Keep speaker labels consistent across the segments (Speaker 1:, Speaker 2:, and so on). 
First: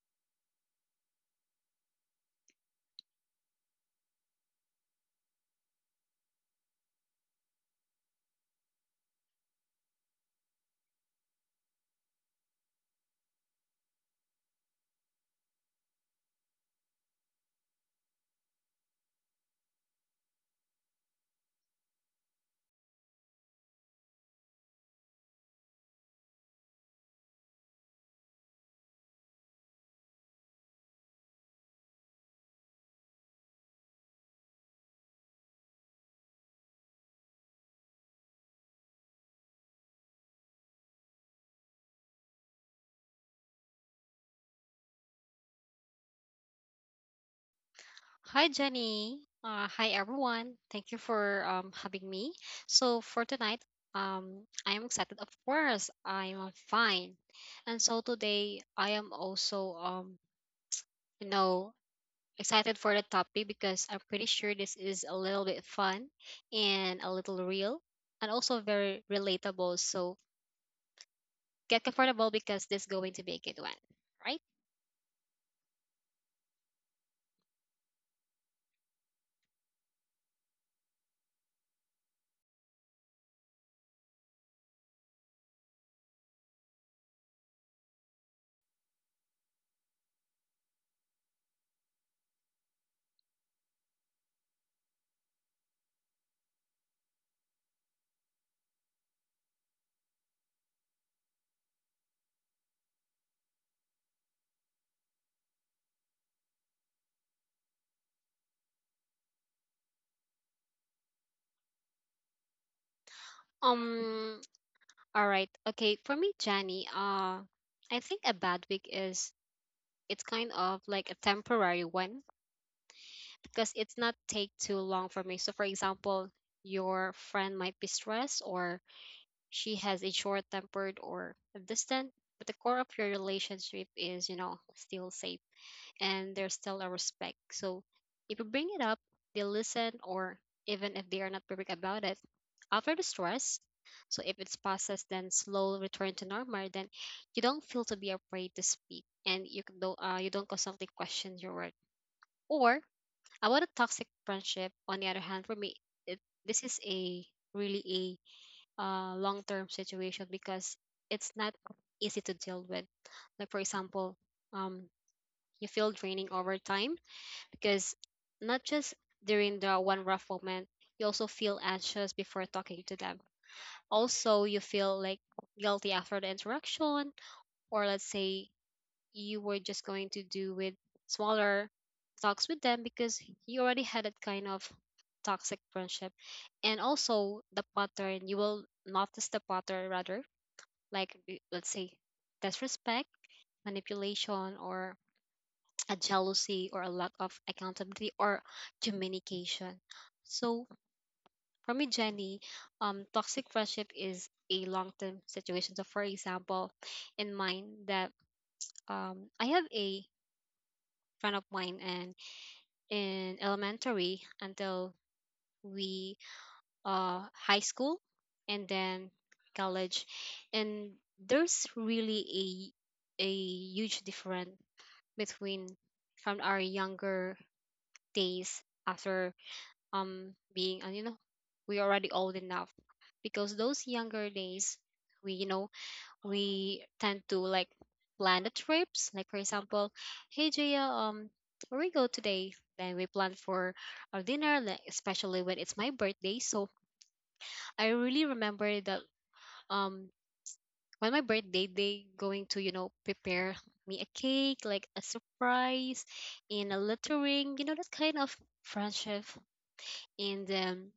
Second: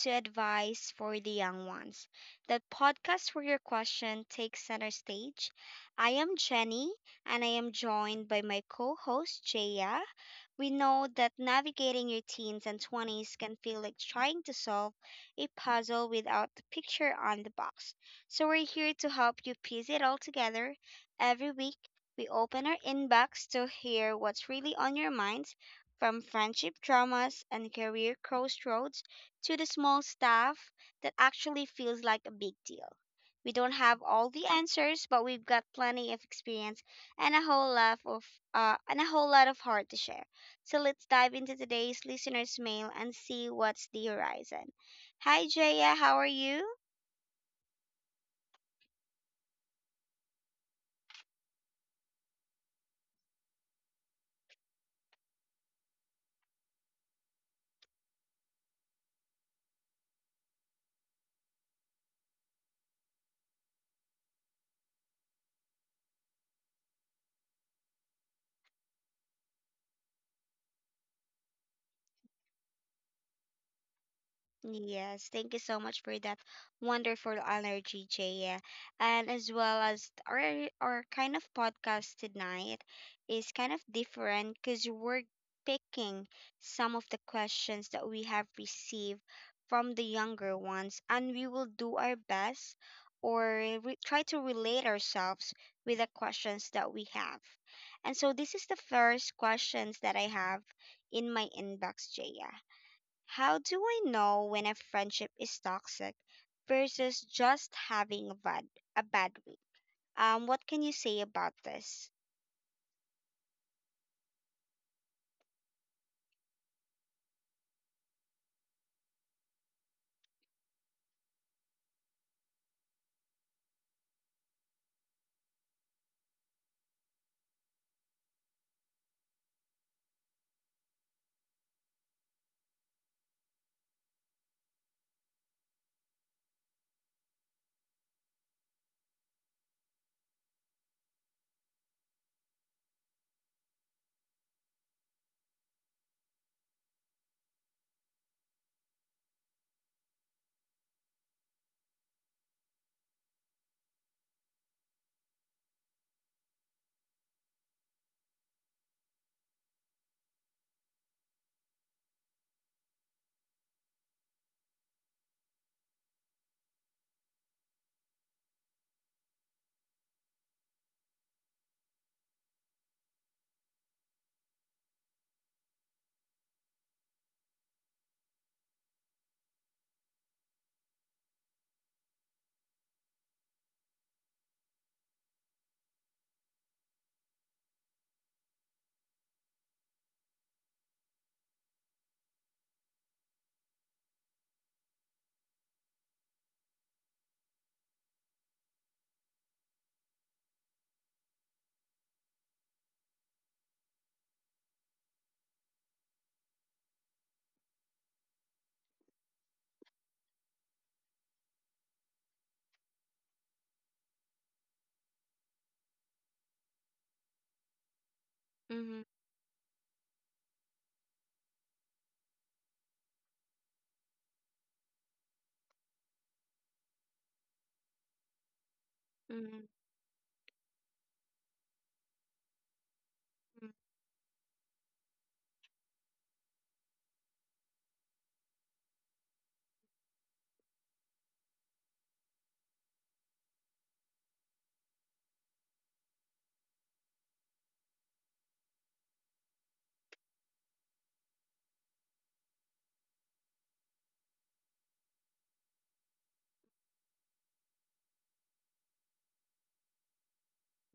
Speaker 1: to Advice for the Young Ones, the podcast where your question takes center stage. I am Jenny and I am joined by my co host Jaya. We know that navigating your teens and 20s can feel like trying to solve a puzzle without the picture on the box. So we're here to help you piece it all together. Every week, we open our inbox to hear what's really on your mind, from friendship dramas and career crossroads to the small stuff that actually feels like a big deal. We don't have all the answers, but we've got plenty of experience and a whole lot of heart to share. So let's dive into today's listeners' mail and see what's the horizon. Hi Jaya, how are you?
Speaker 2: Hi, Jenny. Hi, everyone. Thank you for having me. So, for tonight, I am excited. Of course, I am fine. And so, today, I am also, you know, excited for the topic because I'm pretty sure this is a little bit fun and a little real and also very relatable. So, get comfortable because this is going to be a good one, right?
Speaker 1: Yes, thank you so much for that wonderful energy, Jaya. And as well as our kind of podcast tonight is kind of different because we're picking some of the questions that we have received from the younger ones, and we will do our best or re try to relate ourselves with the questions that we have. And so this is the first questions that I have in my inbox, Jaya. How do I know when a friendship is toxic versus just having a bad week? What can you say about this?
Speaker 2: Um, all right. Okay, for me, Jenny, I think a bad week is it's kind of like a temporary one because it's not take too long for me. So for example, your friend might be stressed or she has a short tempered or distant, but the core of your relationship is, you know, still safe and there's still a respect. So if you bring it up, they listen, or even if they are not perfect about it. After the stress, so if it's processed, then slow return to normal, then you don't feel to be afraid to speak, and you don't constantly question your work. Or about a toxic friendship, on the other hand, for me, it, this is a really a long term situation because it's not easy to deal with. Like for example, um, you feel draining over time because not just during the one rough moment, you also feel anxious before talking to them. Also, you feel like guilty after the interaction, or let's say you were just going to do with smaller talks with them because you already had that kind of toxic friendship. And also, you will notice the pattern rather, like let's say disrespect, manipulation, or a jealousy or a lack of accountability or communication. So for me, Jenny, toxic friendship is a long-term situation. So for example, in mine that I have a friend of mine and in elementary until we high school and
Speaker 1: Mm-hmm.
Speaker 2: then college, and there's really a huge difference between from our younger days after
Speaker 1: Mm-hmm.
Speaker 2: being, and you know we already old enough because those younger days we, you know, we tend to like plan the trips. Like for example, hey Jaya, where we go today, then we plan for our dinner, like especially when it's my birthday. So I really remember that um when my birthday they going to, you know, prepare me a cake like a surprise in a lettering, you know, that kind of friendship. And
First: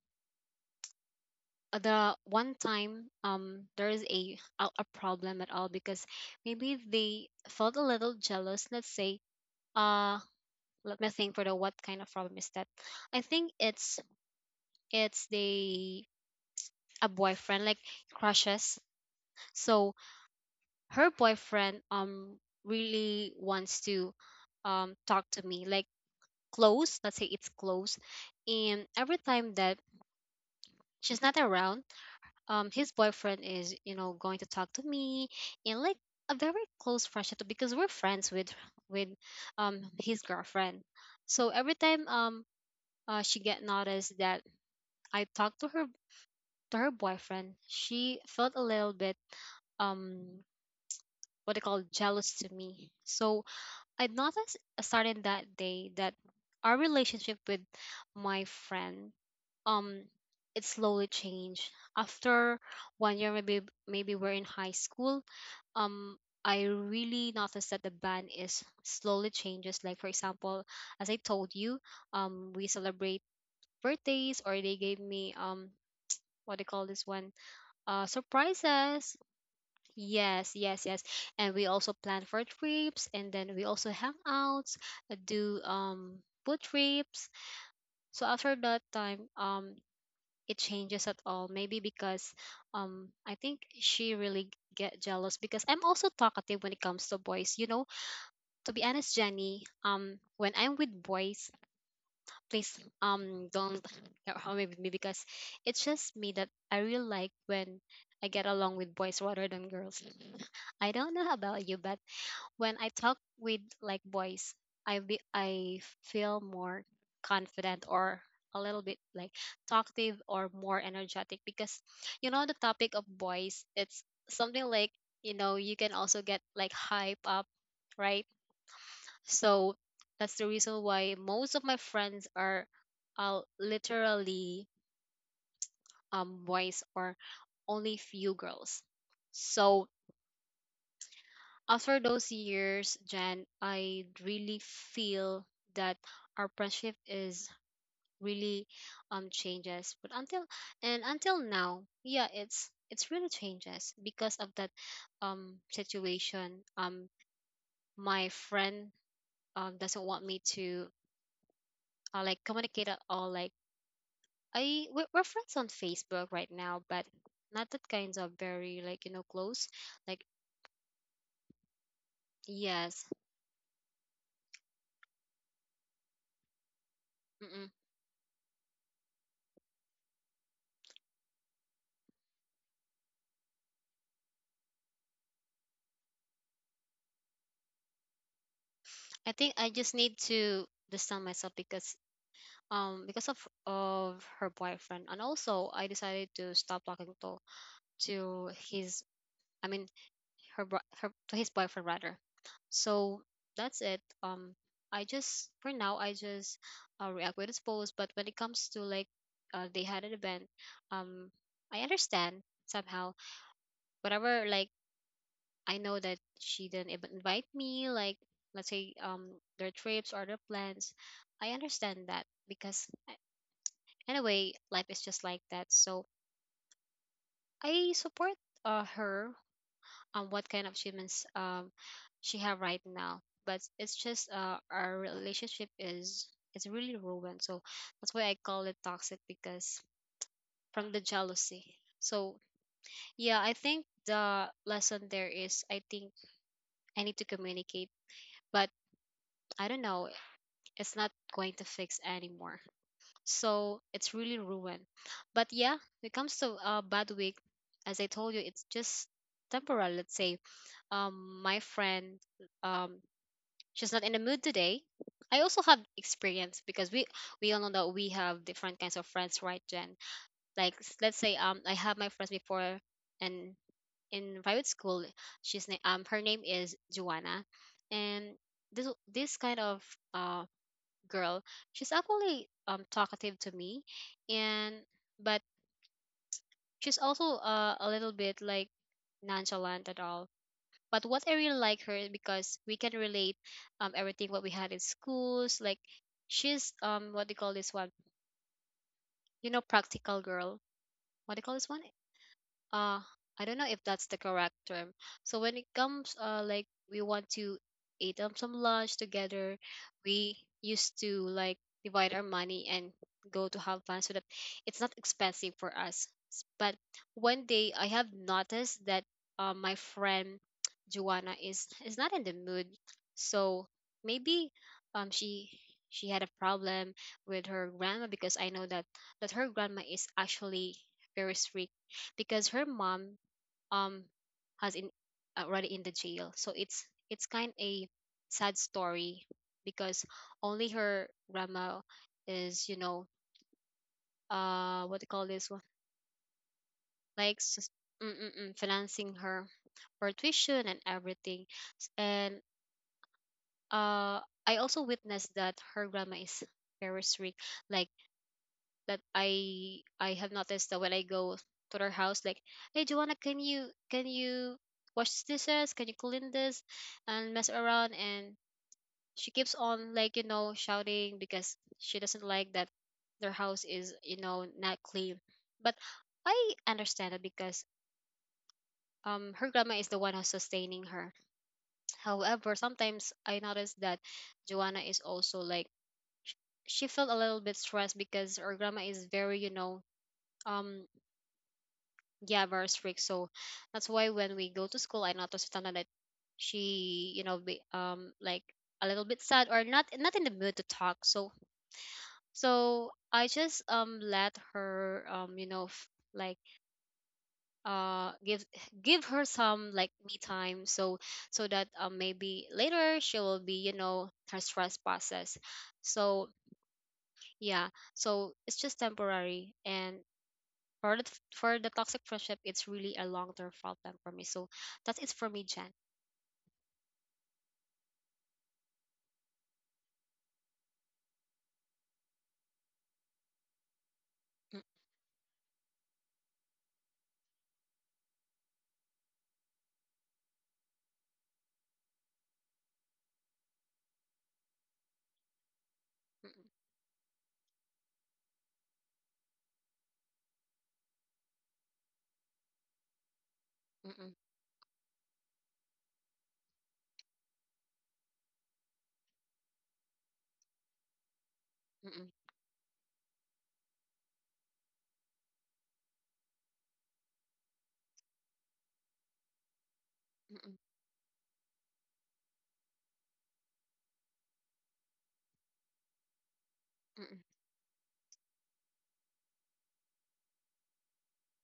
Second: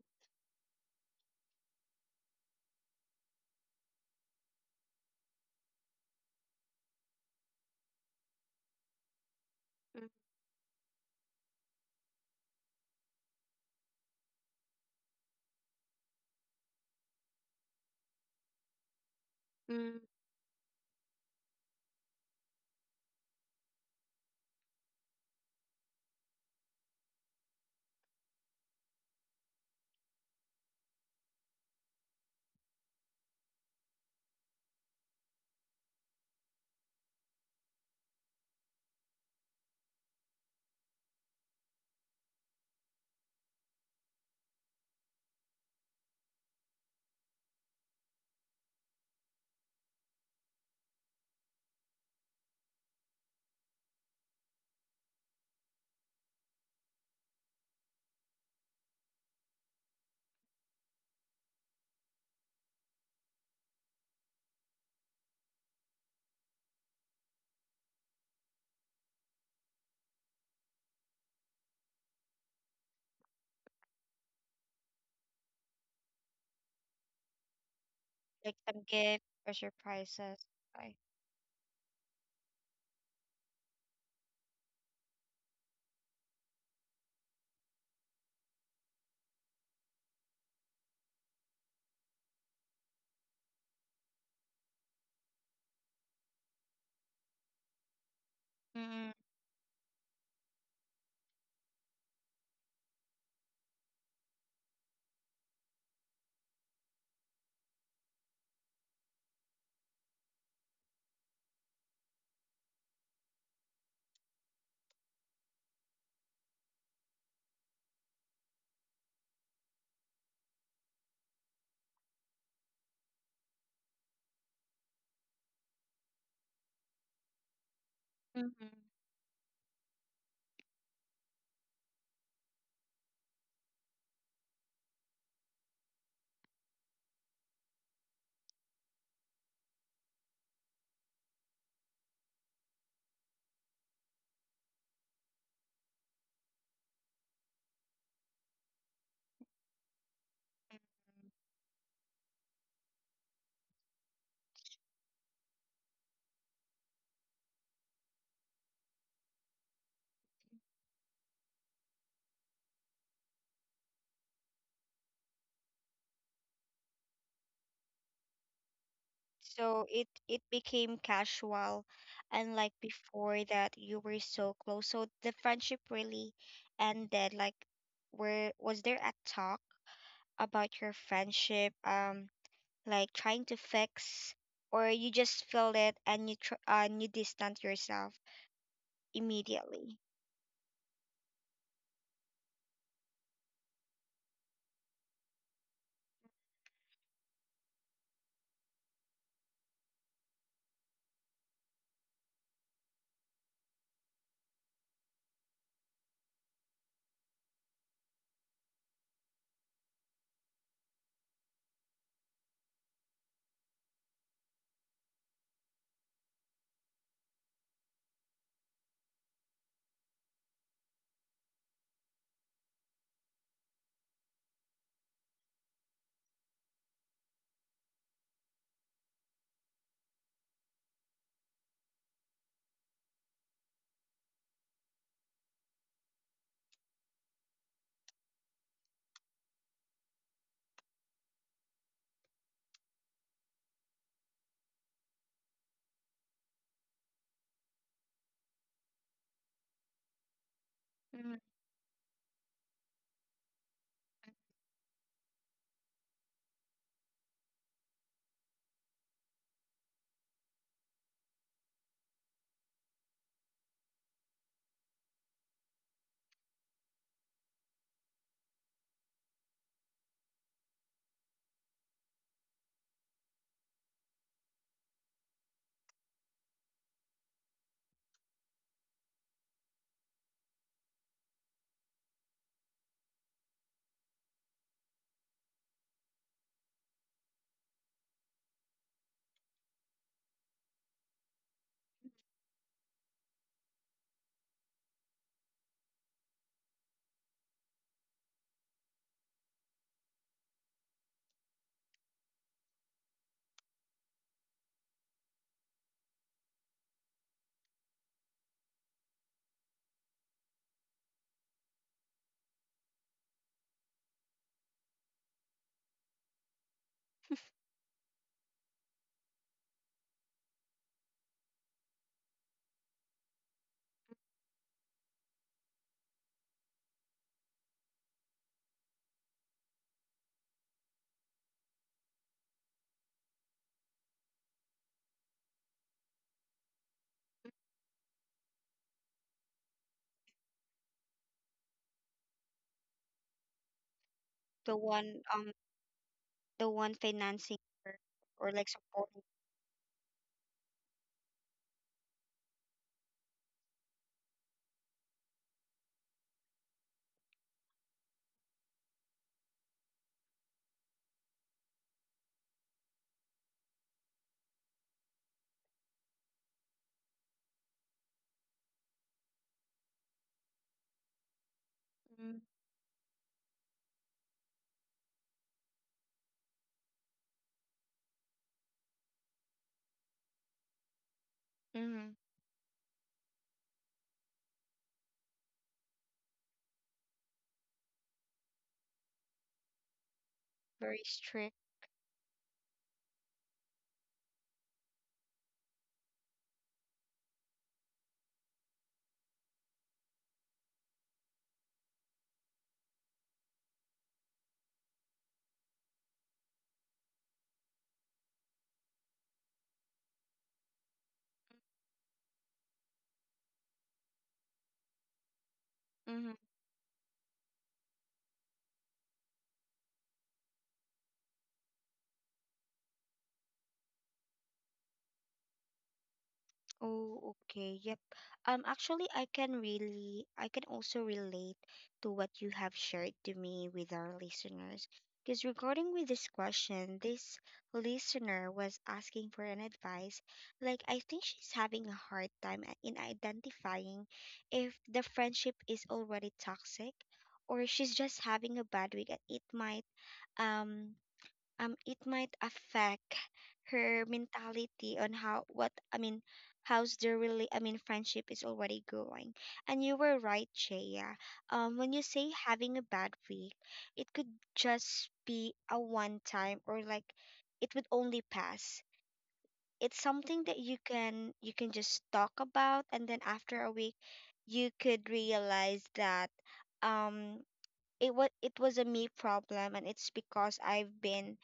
Speaker 2: the one time, there is a problem at all because maybe they felt a little jealous. Let's say,
Speaker 1: Mm-hmm.
Speaker 2: uh let me think for the what kind of problem is that. I think it's the a boyfriend like crushes. So
Speaker 1: Mm-hmm.
Speaker 2: her boyfriend really wants to talk to me like close, let's say it's close, and every time that she's not around, his boyfriend is, you know, going to talk to me in like a very close friendship because we're friends with his girlfriend. So every time she get noticed that I talked to her boyfriend, she felt a little bit um what they call jealous to me. So I noticed, starting that day, that our relationship with my friend, um it slowly changed after one year maybe. Maybe we're in high school. um I really noticed that the band is slowly changes. Like for example, as I told you, we celebrate birthdays, or they gave me what they call this one,
Speaker 1: Like some
Speaker 2: surprises.
Speaker 1: gift or surprises.
Speaker 2: Yes, yes,
Speaker 1: Right.
Speaker 2: yes. And we also plan for trips, and then we also hang out, do boat trips. So after that time, it changes at all maybe because I think she really get jealous because I'm also talkative when it comes to boys, you know. To be
Speaker 1: Mm.
Speaker 2: honest, Jenny, when I'm with boys, please don't or with me because it's just me that I really like. When I get along with boys rather than girls, I don't know about you, but when I talk with like boys, I feel more confident, or a little bit like talkative, or more energetic, because you know the topic of boys, it's something like, you know, you can also get like hype up, right?
Speaker 1: Mm-hmm.
Speaker 2: So that's the reason why most of my friends are literally boys, or only few girls. So as for those years, Jan, I really feel that our friendship is really changes. But until and until now, yeah, it's really changes because of that situation. My friend doesn't want me to, like, communicate at all. Like, I we're friends on Facebook right now, but not that kinds of very like, you know, close.
Speaker 1: So it
Speaker 2: Like
Speaker 1: it became casual, unlike
Speaker 2: yes,
Speaker 1: before that you were so close. So the friendship really ended. Like,
Speaker 2: mm-mm.
Speaker 1: where was there a talk about your friendship? Like trying to fix, or you just feel it and and you distance yourself
Speaker 2: I think I just
Speaker 1: immediately.
Speaker 2: need to understand myself because of her boyfriend, and also I decided to stop talking to his I mean her bro- her to his boyfriend rather. So that's it. I just, for now, I just react with his post, but when it comes to like, they had an event, um I understand somehow whatever. Like, I know that she didn't even invite me, like, let's say their trips or their plans. I understand that because anyway, life is just like that. So I support, her on what kind of achievements she have right now. But it's just, our relationship is really ruined. So that's why I call it toxic because from the jealousy. So yeah, I think the lesson there is I think I need to communicate, but I don't know, it's not
Speaker 1: Hmm.
Speaker 2: going to fix anymore. So it's really ruined. But yeah, when it comes to a bad week, as I told you, it's just temporal. Let's say my friend, um, she's not in the mood today. I also have experience because we all know that we have different kinds of friends, right, Jen? Like let's say I have my friends before, and in private school, her name is Joanna, and this kind of um girl. She's actually talkative to me, and but she's also, a little bit like nonchalant at all. But what I really like her is because we can relate everything what we had in schools. Like, she's what do you call this one? You know, practical girl. What do you call this one? uh I don't know if that's the correct term. So when it comes, like, we want to eat some lunch together, we used to like divide our money and go to have fun so that it's not expensive for us. But one day I have noticed that, my friend Joanna is not in the mood. So maybe um she she had a problem with her grandma because I know that that her grandma is actually very strict because her mom um has in already in the jail. So it's kind a sad story because only her grandma is, you know,
Speaker 1: The
Speaker 2: what do you
Speaker 1: one,
Speaker 2: call this
Speaker 1: um,
Speaker 2: one,
Speaker 1: the one
Speaker 2: like
Speaker 1: financing, or, or like
Speaker 2: financing
Speaker 1: supporting.
Speaker 2: her for tuition and everything. S- and uh I also witnessed that her grandma is very strict. Like, that I have noticed that when I go to their house, like, hey Joanna, can you wash these dishes? Can you clean this and mess around? And she keeps on, like, you know, shouting because she doesn't like that their house is, you know, not clean. But I understand it because her grandma is the one who's sustaining her.
Speaker 1: Mm-hmm.
Speaker 2: However, sometimes I notice that Joanna is also like sh- she felt a little bit stressed because her grandma is very, you know, um
Speaker 1: Very strict.
Speaker 2: yeah, very strict. So that's why when we go to school I noticed sometimes that she, you know, be like a little bit sad or not not in the mood to talk. So so I just let her, you know, like uh give give her some like me time, so so that maybe later she will be, you know, her stress process. So
Speaker 1: Mm-hmm.
Speaker 2: yeah, so it's just temporary. And for the, for the toxic friendship, it's really a long term problem for me. So that is for me, Jan.
Speaker 1: Oh, okay. Yep. Actually, I can really, I can also relate to what you have shared to me with our
Speaker 2: Mm,
Speaker 1: listeners. Because regarding with this question, this listener was asking for an advice. Like, I think she's having a hard time in identifying if the friendship is already
Speaker 2: mm,
Speaker 1: toxic or she's just having a bad week and um it might affect
Speaker 2: mm,
Speaker 1: her
Speaker 2: mm,
Speaker 1: mentality on how what I mean how's the really I mean friendship is already going. And you were right, Jaya. When you
Speaker 2: mm,
Speaker 1: say having a bad week, it could just be a one time, or like it would only pass. It's
Speaker 2: mm,
Speaker 1: something
Speaker 2: mm,
Speaker 1: that you can just talk about, and then after a week you could realize that
Speaker 2: mm,
Speaker 1: um it was a me problem, and it's because I've been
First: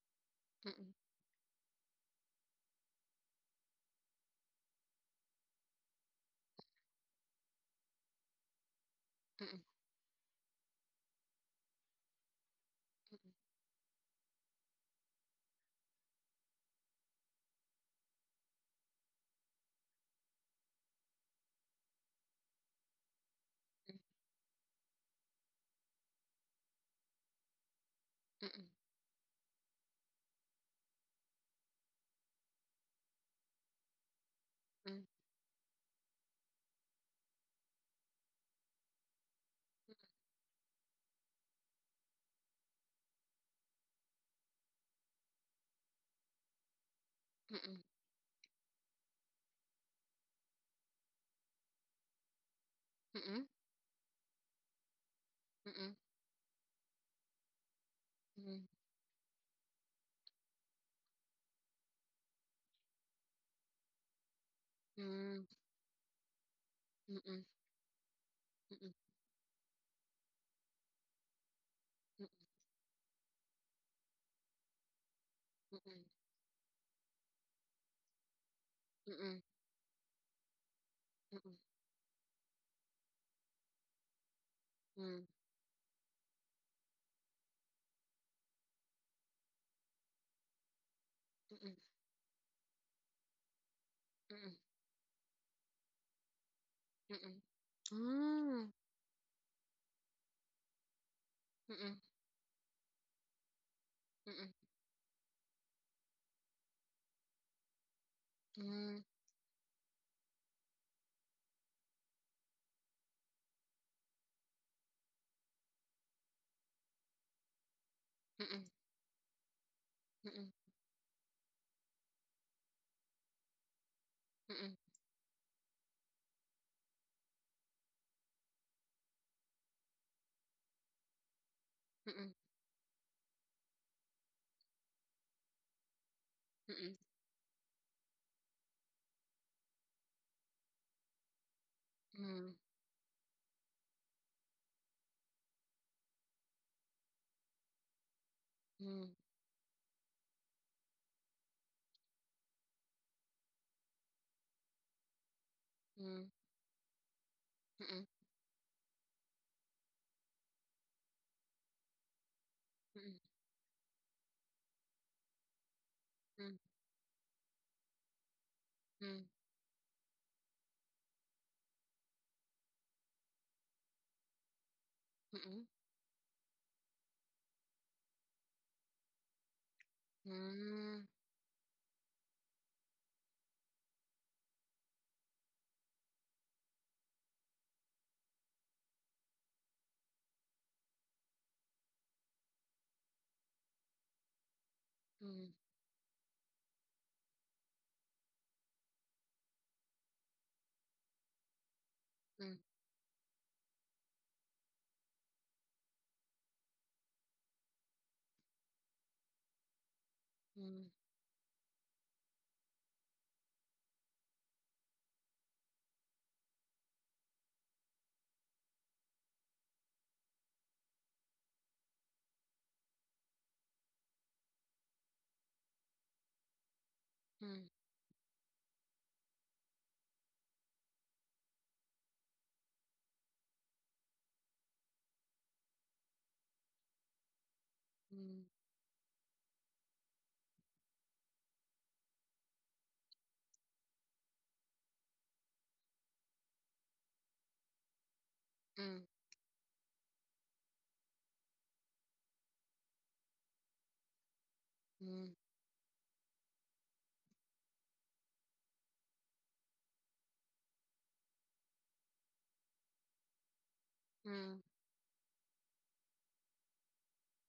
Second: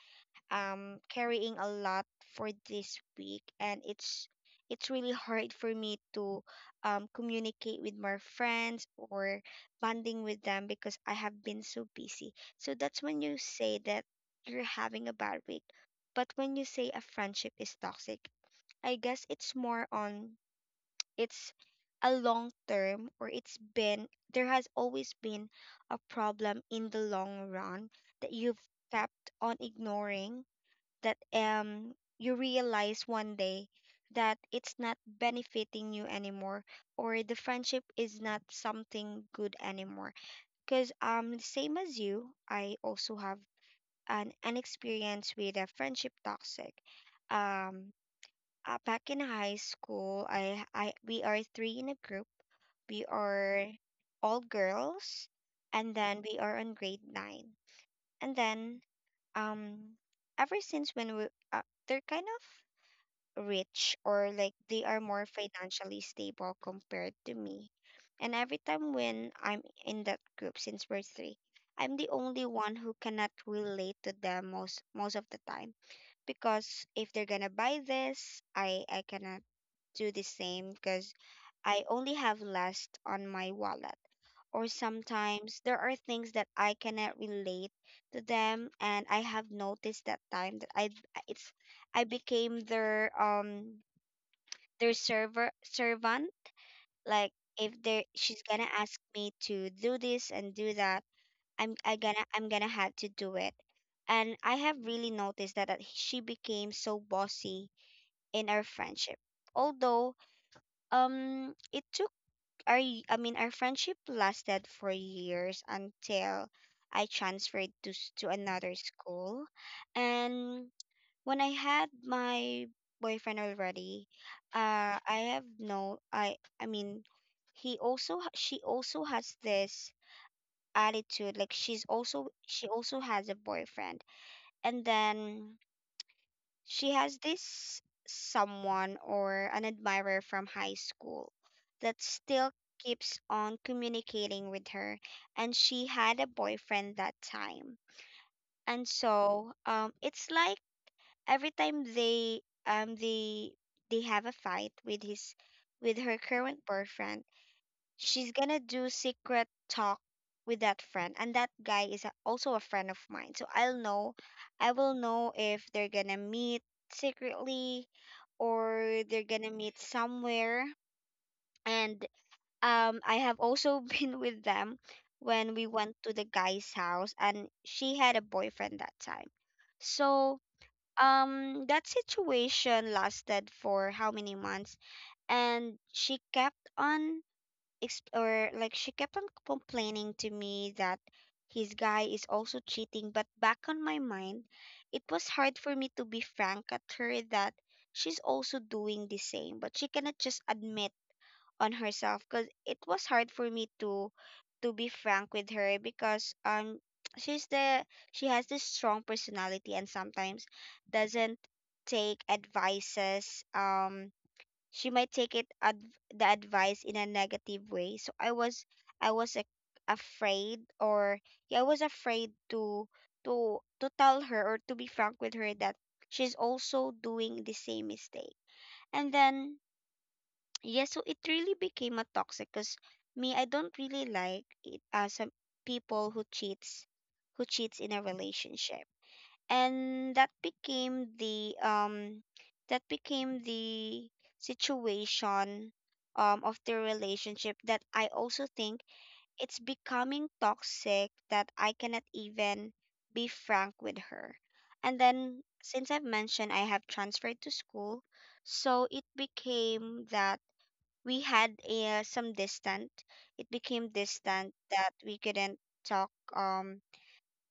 Speaker 2: mm, mm,
Speaker 1: carrying a lot for this week, and it's really hard for me to communicate with my friends, or
Speaker 2: mm, mm, mm,
Speaker 1: bonding with them because I have been so busy. So that's when you say that you're having a bad week. But when you say a friendship is toxic, I guess it's more on, it's a long term, or it's been, there has always been a problem in the long run that
Speaker 2: mm, mm, mm,
Speaker 1: you've
Speaker 2: mm, mm,
Speaker 1: kept on ignoring, that you realize one day that it's not benefiting you anymore, or the friendship is not something good anymore. Because same as you, I also have an experience with a friendship toxic. um Back in high school, I we are three in a group, we
Speaker 2: mm,
Speaker 1: are all girls, and then we are on grade 9, and then, um ever since when we uh, they're kind of rich, or like they are more financially stable compared to me. And every time when I'm in that group, since we're three, I'm the only one who cannot relate to them most of the time, because if they're gonna buy this, I cannot do the same because I only have less on my wallet. Or sometimes there are things that I cannot relate to them, and I have noticed that time that I, it's, I became their server servant. Like if they she's gonna ask me to do this and do that, I gonna I'm gonna have to do it. And I have really noticed that, that she became so bossy in our friendship, although it took our y- I mean our friendship lasted for years, until I transferred to to another school. And when I had my boyfriend already, I have no, I mean, he also, she also has this attitude, like she's also, she also has a boyfriend, and then she has this someone or an admirer from high school that still keeps on communicating with her, and she had a boyfriend that time. And
Speaker 2: mm,
Speaker 1: so, it's like every time they um they they have a fight with his, with her current boyfriend, she's gonna do secret talk with that friend, and that guy is a, also a friend of mine. So I'll know, I will know if they're gonna
Speaker 2: mm,
Speaker 1: meet secretly, or they're gonna meet somewhere. And I have also been with them when we went to the guy's house, and she had a boyfriend that time. So that situation lasted for how many months? And she kept on exp- or like she kept on complaining to me that his guy is also cheating. But back on my mind, it was
Speaker 2: mm,
Speaker 1: hard for me to be frank at her that she's also doing the same, but she cannot just admit on herself. Because
Speaker 2: mm,
Speaker 1: it was hard for me to be frank with her because she's the, she has this strong personality and sometimes
Speaker 2: Mm,
Speaker 1: doesn't take advices. She might take the advice in a negative way. So I was afraid, or yeah, I was afraid to to tell her or to be frank with her that she's also doing the
Speaker 2: mm,
Speaker 1: same mistake. And then yeah, so it really became a toxic, because me, I don't really like it as some people who cheats in a
Speaker 2: mm,
Speaker 1: relationship. And that became the situation of the relationship, that I also think
Speaker 2: mm,
Speaker 1: it's becoming toxic that I cannot even be frank with her. And
Speaker 2: mm,
Speaker 1: then since I've mentioned I have transferred to school, so it became that we had a, some distant. It became distant
Speaker 2: mm,
Speaker 1: that we couldn't talk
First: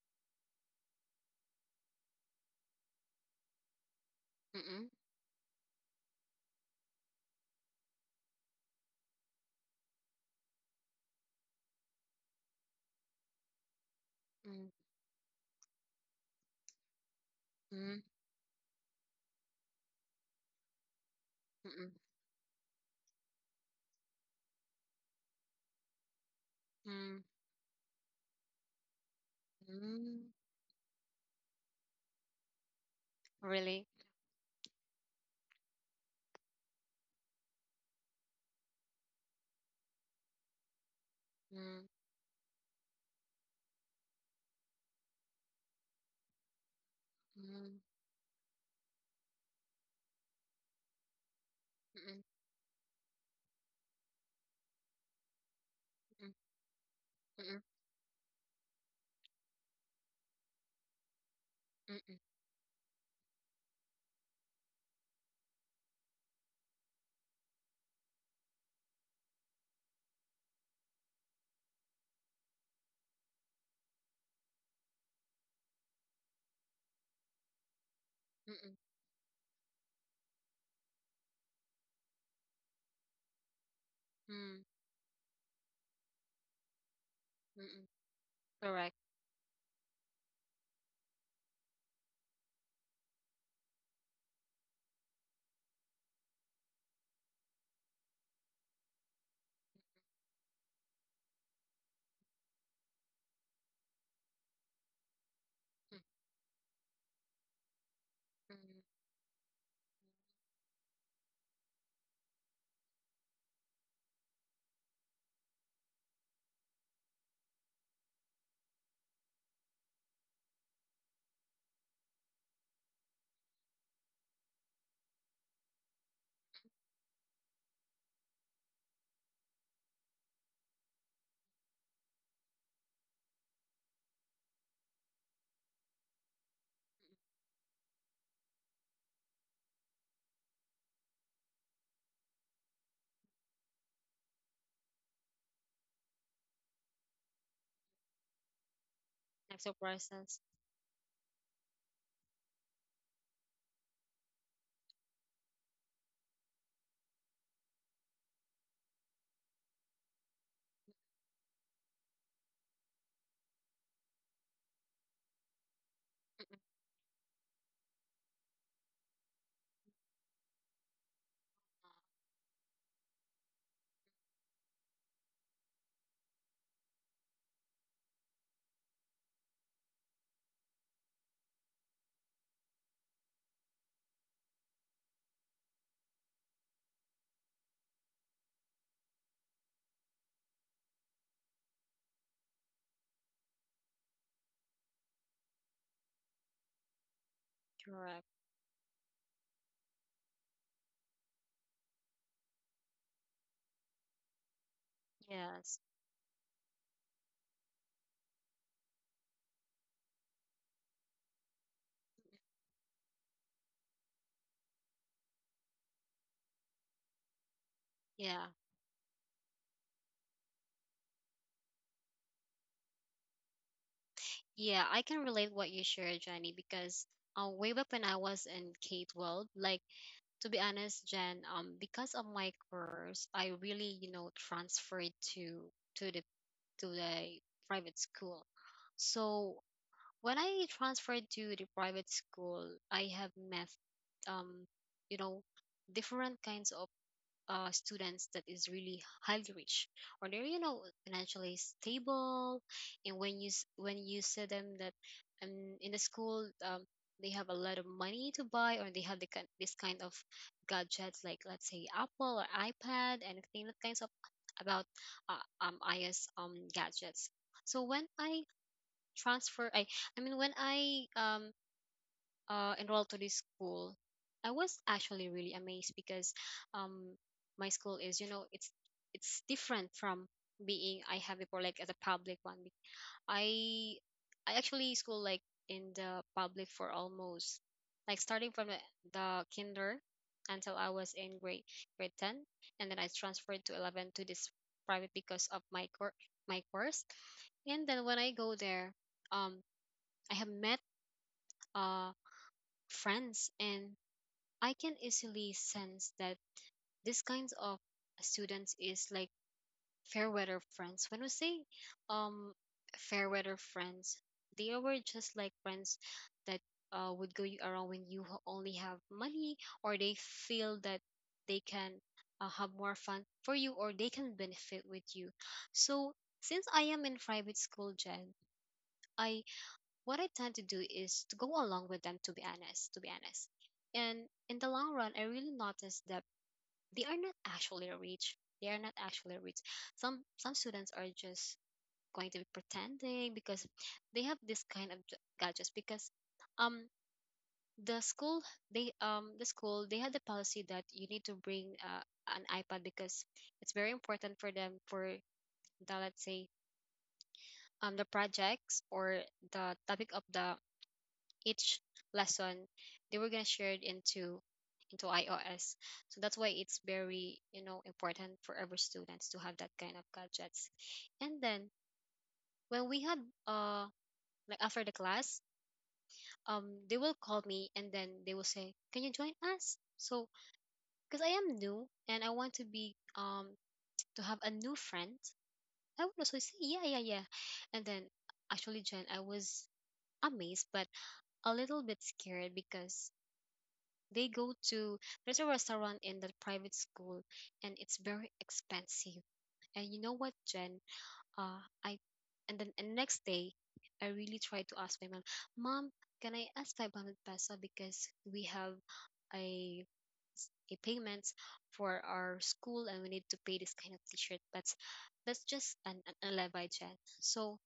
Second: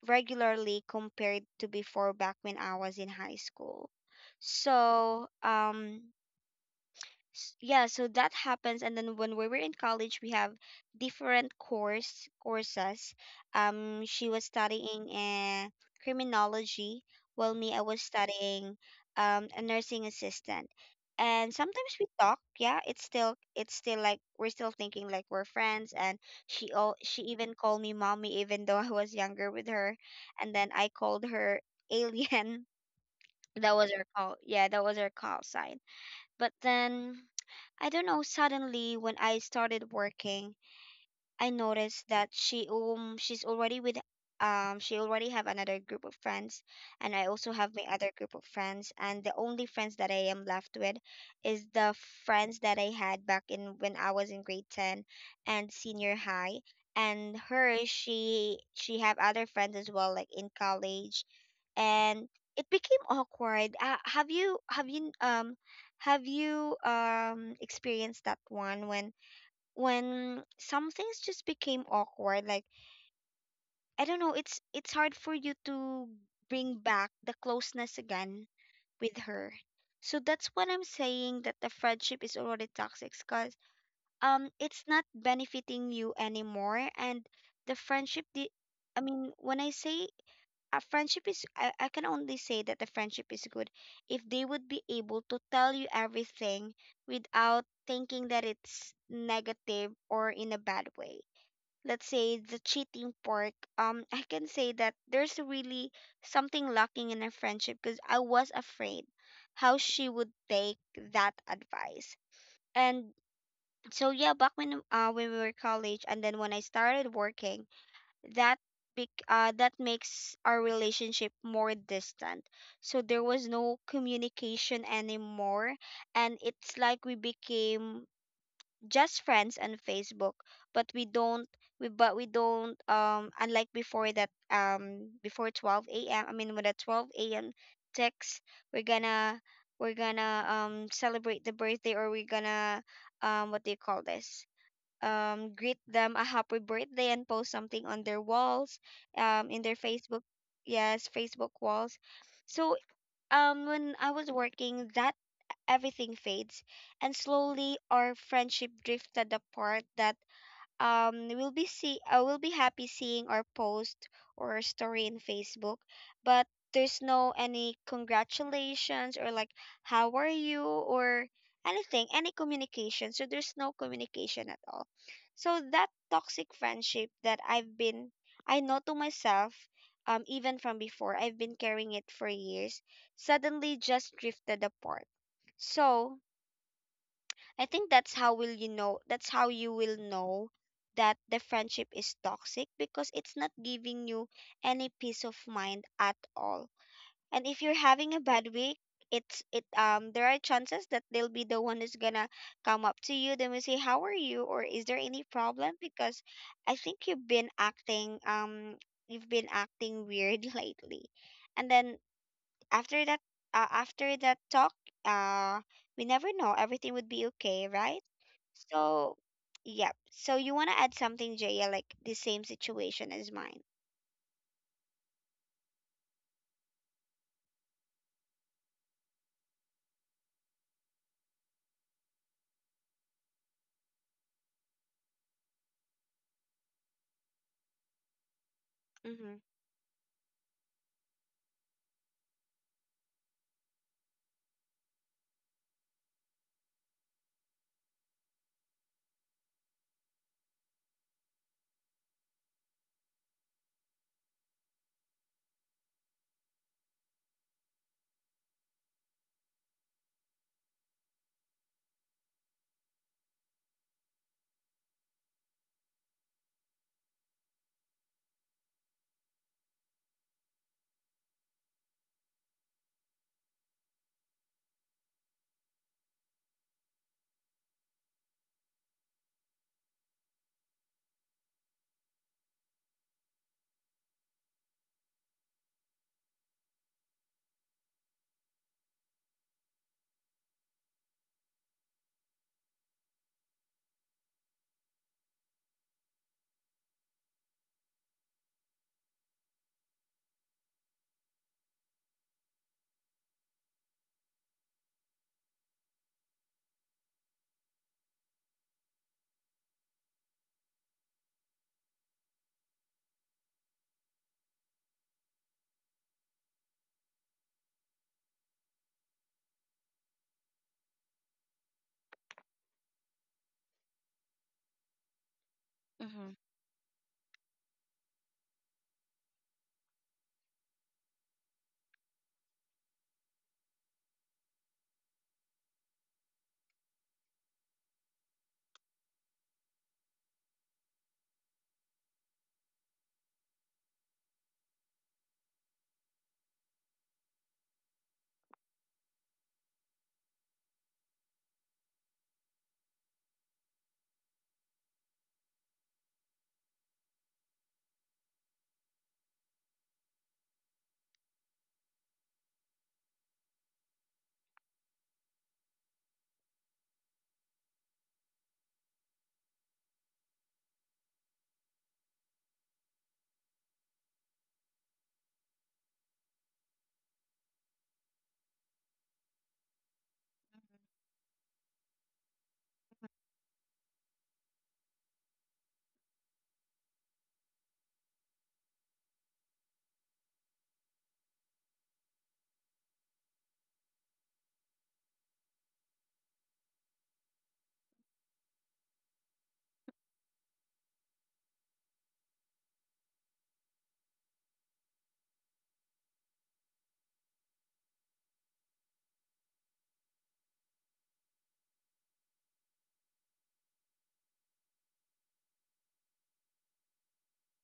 Speaker 1: regularly compared to before back when I was in high school.
Speaker 2: mm,
Speaker 1: So yeah so that happens. And then when we were in college we have different courses. She was
Speaker 2: mm,
Speaker 1: studying criminology, while me I was
Speaker 2: mm,
Speaker 1: studying a nursing assistant. And
Speaker 2: mm,
Speaker 1: sometimes we talk, yeah, it's still, it's still like we're still thinking like we're friends. And she
Speaker 2: mm,
Speaker 1: even called me mommy even though I was younger with her.
Speaker 2: mm.
Speaker 1: And then I called her alien. That
Speaker 2: Really?
Speaker 1: was her call, yeah that was her call sign. But then, I don't know, suddenly when I started working, I
Speaker 2: Mm,
Speaker 1: noticed that she, um, she's already with she already have another group of friends. And I also have
Speaker 2: mm,
Speaker 1: my other group of friends, and the only friends that I am left with is the
Speaker 2: mm,
Speaker 1: friends that I had back in when I was in grade 10 and senior
Speaker 2: mm, mm,
Speaker 1: high. And
Speaker 2: mm,
Speaker 1: her, she have other friends as well, like in college.
Speaker 2: mm,
Speaker 1: And it became awkward. Have you have you experienced that one, when some things just became awkward? Like I don't know, it's hard for you to bring back the closeness again
Speaker 2: mm,
Speaker 1: with her. So that's what I'm saying that the friendship is already toxic, because
Speaker 2: mm,
Speaker 1: it's not benefiting you anymore. And the
Speaker 2: mm.
Speaker 1: friendship the
Speaker 2: Correct.
Speaker 1: I mean when I say a friendship is, I can only say that the friendship is good if they would be able to tell you everything without thinking that it's negative or in a bad way. Let's say the cheating part, I can say that there's really
Speaker 2: Mm,
Speaker 1: something lacking in a friendship, because I was
Speaker 2: mm.
Speaker 1: afraid how she would take that advice. And so yeah, back when, uh, when we were college, and then when I started working, that that makes our relationship more distant. So there was no communication anymore, and it's like we became just friends on Facebook. But we don't, we don't, um, unlike before that before 12 a.m I mean with a 12 a.m text, we're gonna celebrate the birthday, or we're gonna what do you call this greet them a happy birthday and post something on their walls, in their Facebook,
Speaker 2: Exoprices.
Speaker 1: yes, Facebook walls. So when I was working, that everything fades, and slowly our friendship drifted apart. That will be see I will be happy seeing our post or story in Facebook, but there's no any congratulations or like how are you or anything, any communication. So there's no communication at all. So that toxic friendship that I've been I know to myself even from before I've been carrying it for years suddenly just drifted apart. So I think that's how you will know that the friendship is toxic because it's not giving you any peace of mind at all. And if you're having a
Speaker 2: Correct.
Speaker 1: bad week, it's it there are chances that they'll be the one who's gonna come up to you, then we say, "How are you? Or is there any problem?
Speaker 2: Yes.
Speaker 1: Because I think you've been acting weird" lately. And then after that after that talk uh we never know everything would be okay, right?
Speaker 2: Yeah.
Speaker 1: So yep, so you want to add something, Jaya, like the same situation as mine?
Speaker 2: Yeah. I can relate what you shared, Jenny, because way back when I was in K-12, like to be honest, Jen, because of my course, I really, transferred to to the the private school.
Speaker 1: Mm-hmm.
Speaker 2: So when I transferred to the private school, I have met, um, you know, different kinds of students that is really highly rich or they're financially stable. And when when you see them that in the school they have a lot of money to buy, or they have the, this kind of gadgets, like let's say Apple or iPad, anything that kinds of about uh, is gadgets. So when I transfer I mean when I enrolled to this school, I was actually really amazed because um, my school is, you know, it's different from being I have before, like as a public one. I I actually school like in the public for almost like starting from the kinder until I was in grade ten, and then I transferred to 11 to this private because of my course. And then when I go there, um, I have met uh friends, and I can easily sense that this kinds of students is like fair weather friends. When we say um fair weather friends, they were just like friends that would go you around when only have money, or they feel that they can have more fun for you, or they can benefit with you. So
Speaker 1: Mm-hmm.
Speaker 2: since I am in private school, Jen, I what I tend to do is to go along with them. To be honest, and in the long run, I really noticed that they are not actually rich. They are not actually rich. Some students are just going to be pretending because they have this kind of gadgets because um the school the school they had the policy that you need to bring an iPad because it's very important for them for the, let's say, the projects or the topic of the each lesson. They were gonna share it into iOS. So that's why it's very, you know, important for every students to have that kind of gadgets. And then when we had uh like after the class, they will call me and then they will say, "Can you join us?" So because I am new and I want to be to have a new friend, I would also say, "Yeah, yeah, yeah." And then actually, Jen, I was amazed but a little bit scared because they go to there's a restaurant in the private school, and it's very expensive. And you know what, Jen? Uh, I and then and next day, I really tried to ask my mom, Mom, can I ask 500 peso because we have a a payment for our school and we need to pay this kind of t-shirt, but that's just an a levy, Jen. So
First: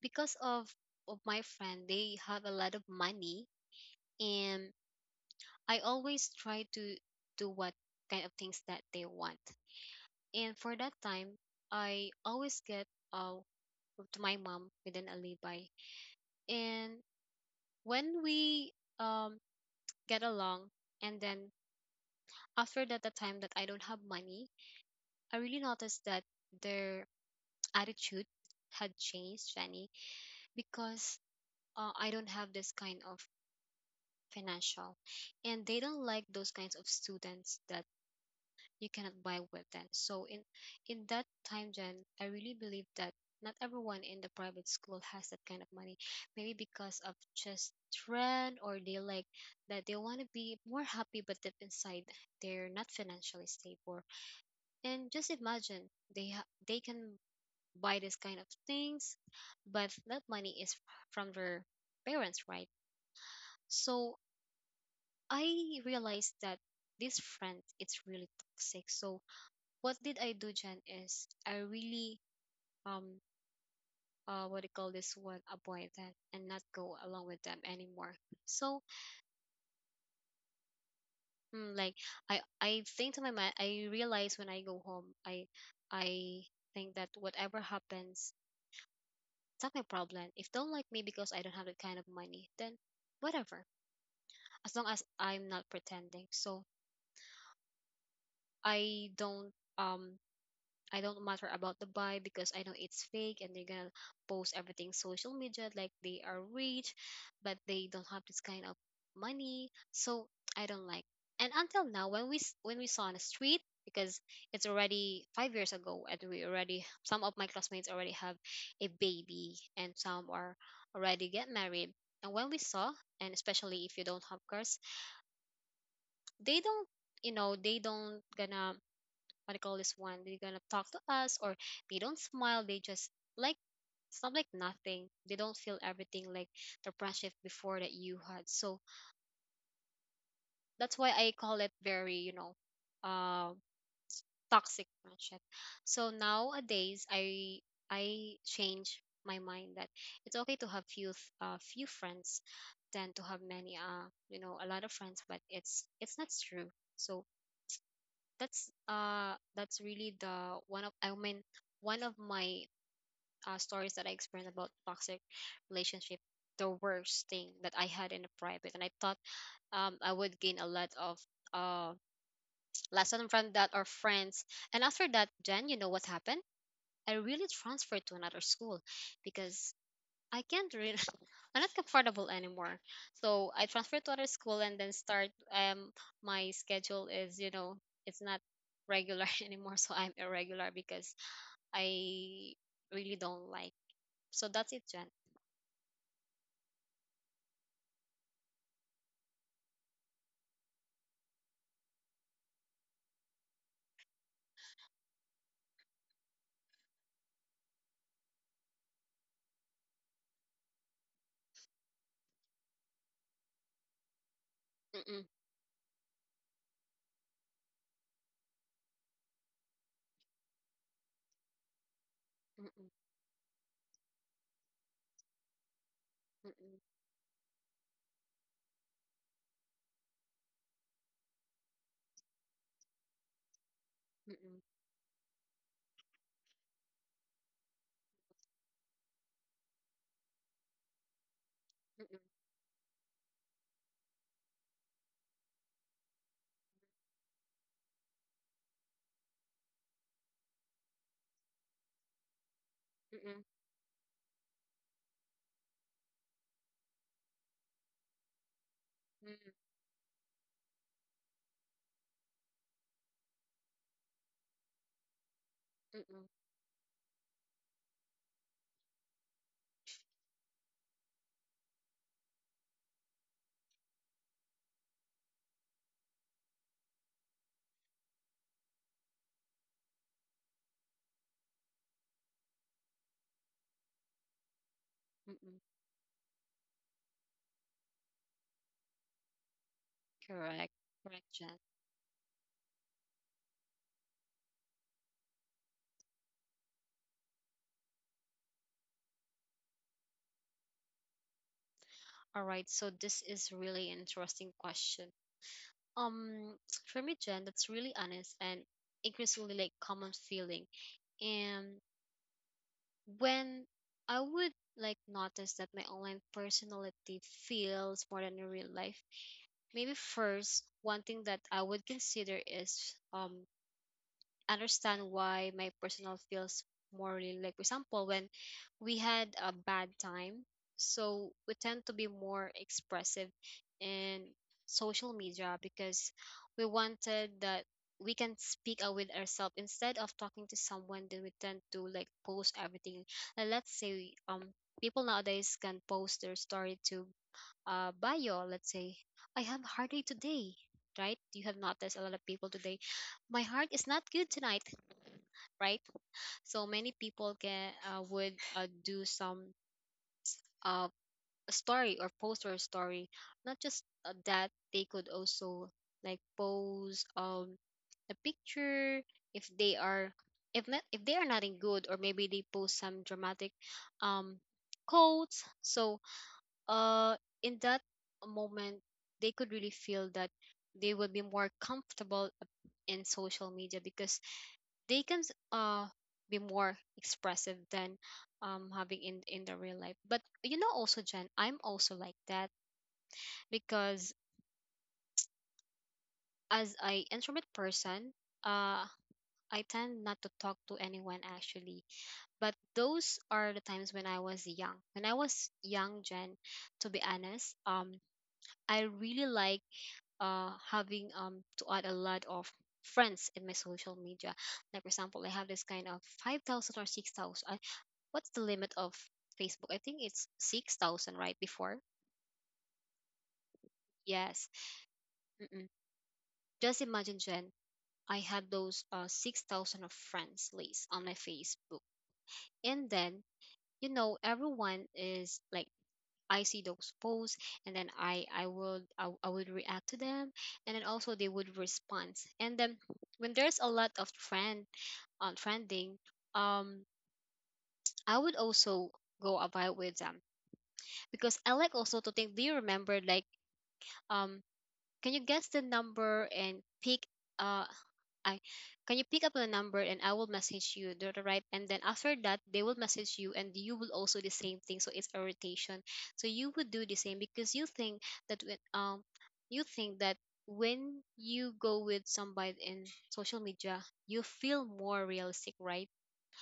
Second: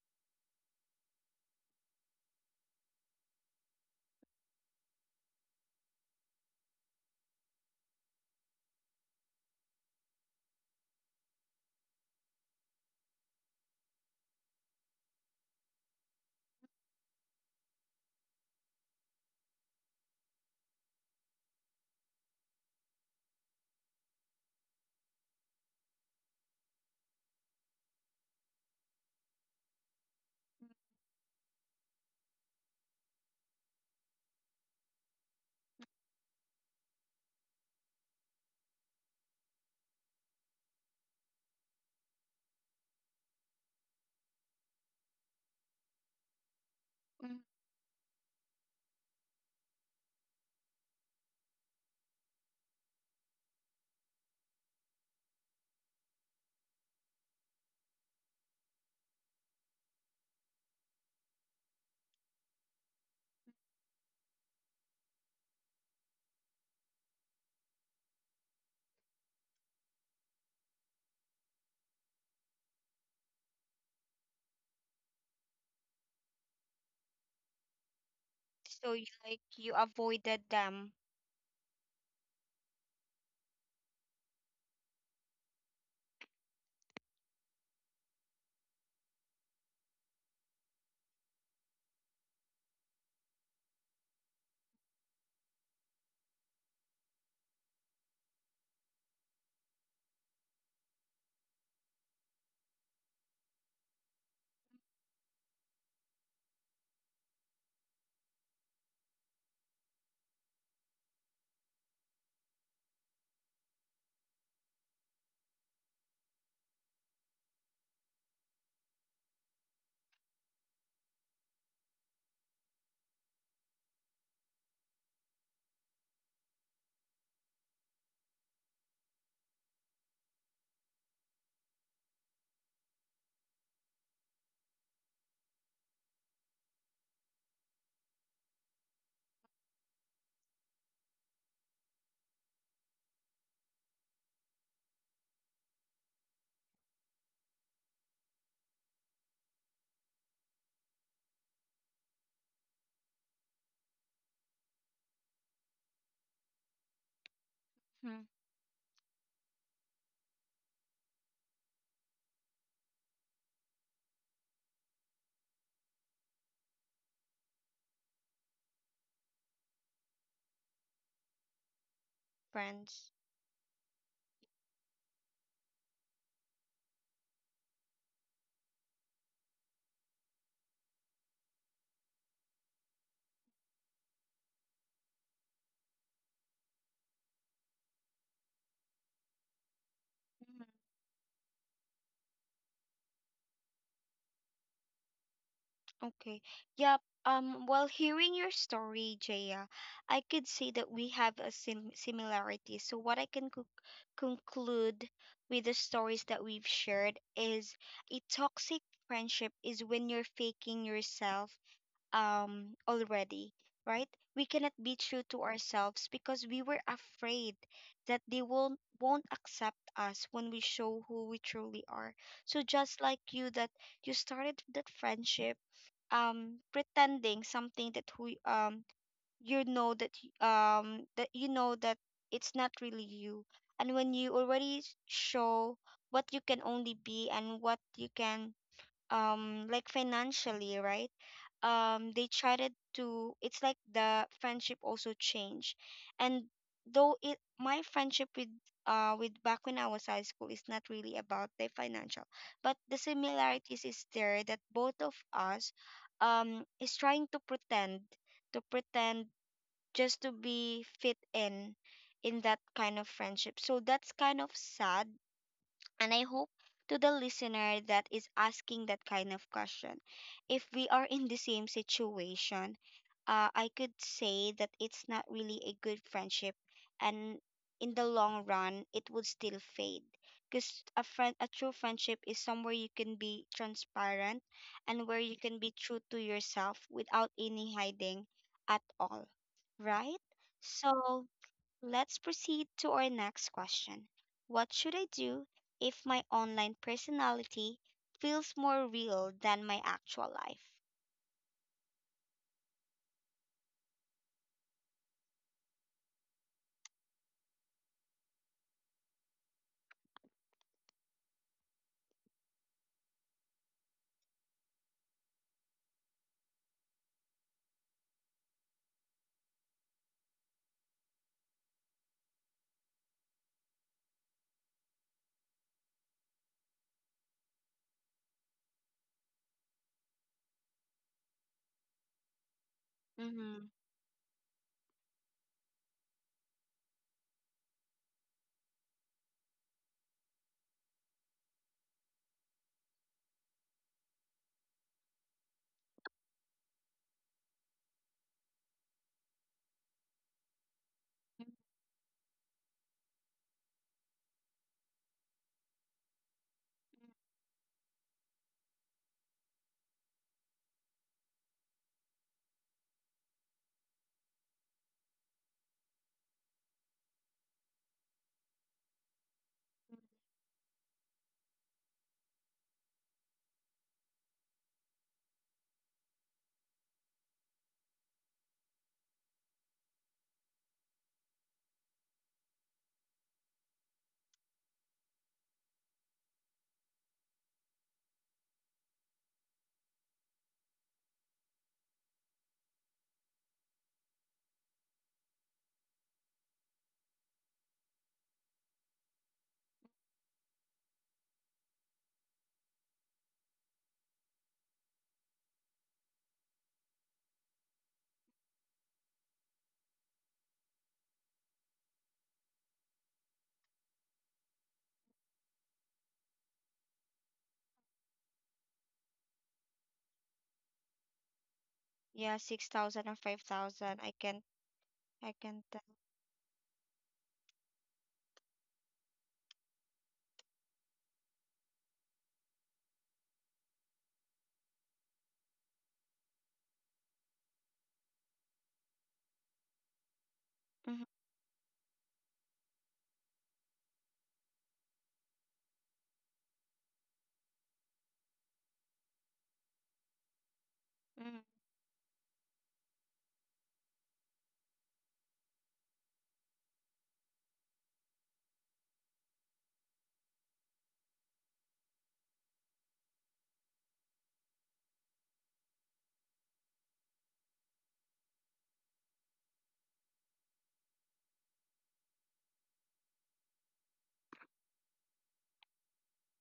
Speaker 2: because of my friend, they have a lot of money, and I always try to do what kind of things that they want. And for that time, I always get uh, to my mom with an alibi. And when we um, get along, and then after that, the time that I don't have money, I really noticed that their attitude had changed, Jenny, because I don't have this kind of financial. And they don't like those kinds of students that you cannot buy with then. So in that time, Jen, I really believe that not everyone in the private school has that kind of money. Maybe because of just trend, or they like that they want to be more happy, but deep inside they're not financially stable. And just imagine they can buy this kind of things, but that money is from their parents, right? So I realized that this friend it's really toxic. So what did I do, Jen, is I really um what do you call this one, avoid that and not go along with them anymore. So
Speaker 1: So you, like, you avoided them,
Speaker 2: like I think to my mind I realize when I go home I think that whatever happens, it's not my problem. If don't like me because I don't have that kind of money, then whatever. As long as I'm not pretending. So I don't um I don't matter about the buy because I know it's fake, and they're gonna post everything social media like they are rich, but they don't have this kind of money. So I don't like. And until now, when when we saw on the street, because it's already 5 years ago, and we already some of my classmates already have a baby, and some are already get married. And when we saw, and especially if you don't have cars, they don't, you know, they don't gonna what I call this one, they're gonna talk to us, or they don't smile, they just like it's not like nothing. They don't feel everything like the friendship before that you had. So that's why I call it very, you know, uh, toxic friendship. So nowadays, I change my mind that it's okay to have few friends than to have many you know a lot of friends, but it's not true. So
Speaker 1: hmm,
Speaker 2: that's really the one of, I mean, one of my stories that I experienced about toxic relationship, the worst thing that I had in a private, and I thought I would gain a lot of uh
Speaker 1: friends.
Speaker 2: lesson from that or friends. And after that, Jen, you know what happened, I really transferred to another school because I can't really. I'm not comfortable anymore. So I transferred to other school and then start. My schedule is, you know, it's not regular anymore, so I'm irregular because I really don't like. So that's it, Jen.
Speaker 1: Okay. Yep. While hearing your story, Jaya, I could see that we have a similarity. So what I can co conclude with the stories that we've shared is a toxic friendship is when you're faking yourself already, right? We cannot be true
Speaker 2: Mm-mm,
Speaker 1: to ourselves because we were afraid that they won't accept us when we show who we truly are. So
Speaker 2: mm-mm,
Speaker 1: just like you, that you started that friendship
Speaker 2: mm-mm,
Speaker 1: pretending something that you know that that you know that it's not really you. And when you
Speaker 2: mm-mm,
Speaker 1: already show what you can only be and what you can, like financially, right?
Speaker 2: mm-mm,
Speaker 1: They tried to, it's like the friendship also changed. And though it, my friendship with back when I was high school, is not really about the financial, but the
Speaker 2: mm-mm,
Speaker 1: similarities is there that both of us is trying to pretend to pretend,
Speaker 2: mm-mm,
Speaker 1: just to be fit in that kind of friendship. So that's kind of sad, and I
Speaker 2: mm-mm,
Speaker 1: hope to the listener that is asking that kind of question, if we are in the same situation, I could say that it's not really a good friendship, and in the long run, it would still fade. Because a friend, a true friendship is somewhere you can be transparent and where you can
Speaker 2: mm-mm.
Speaker 1: be true to yourself without any hiding at all, right?
Speaker 2: Correct,
Speaker 1: So
Speaker 2: correct, Jen.
Speaker 1: let's proceed to our next question. What should I do if my online personality feels more real than my actual life?
Speaker 2: All right. So this is really interesting question. Um, for me, Jen, that's really honest and increasingly like common feeling. And when I would like notice that my online personality feels more than in real life. Maybe first, one thing that I would consider is understand why my personal feels morally, like for example when we had a bad time, so we tend to be more expressive
Speaker 1: Mm-hmm.
Speaker 2: in social media because we wanted that we can speak out with ourselves instead of talking to someone, then we tend to like post everything, like let's say people nowadays can post their story to bio, let's say, I have heartache today, right? You have noticed a lot of people today, my heart is not good tonight, right? So many people can would do some uh story or post or story. Not just that, they could also like pose a picture if they are, if not, if they are not in good, or maybe they post some dramatic um quotes. So uh in that moment they could really feel that they will be more comfortable in social media because they can uh be more expressive than having in the real life. But you know, also, Jen, I'm also like that because as a introvert person, uh I tend not to talk to anyone actually. But those are the times when I was young, Jen, to be honest, I really like having to add a lot of friends in my social media. Like for example, I have this kind of 5,000 or 6,000. I what's the limit of Facebook? I think it's 6,000, right? Before,
Speaker 1: Yeah, 6,000 or 5,000.
Speaker 2: yes.
Speaker 1: I can
Speaker 2: Mm-mm.
Speaker 1: tell.
Speaker 2: Just imagine, Jen. I had those 6,000 of friends list on my Facebook, and then you know everyone is like I see those posts, and then I would react to them, and then
Speaker 1: Mhm,
Speaker 2: also they would respond. And then when there's a lot of friend, trending, um, I would also go about with them because
Speaker 1: mhm,
Speaker 2: I like also to think. Do you remember, like, um, can you guess the number and pick uh I can you pick up the number, and I will message you the right, and then after that they will message you, and you will also the same thing, so it's a rotation. So you would do the same because you think that you think that when you go with somebody in social media, you feel more realistic, right?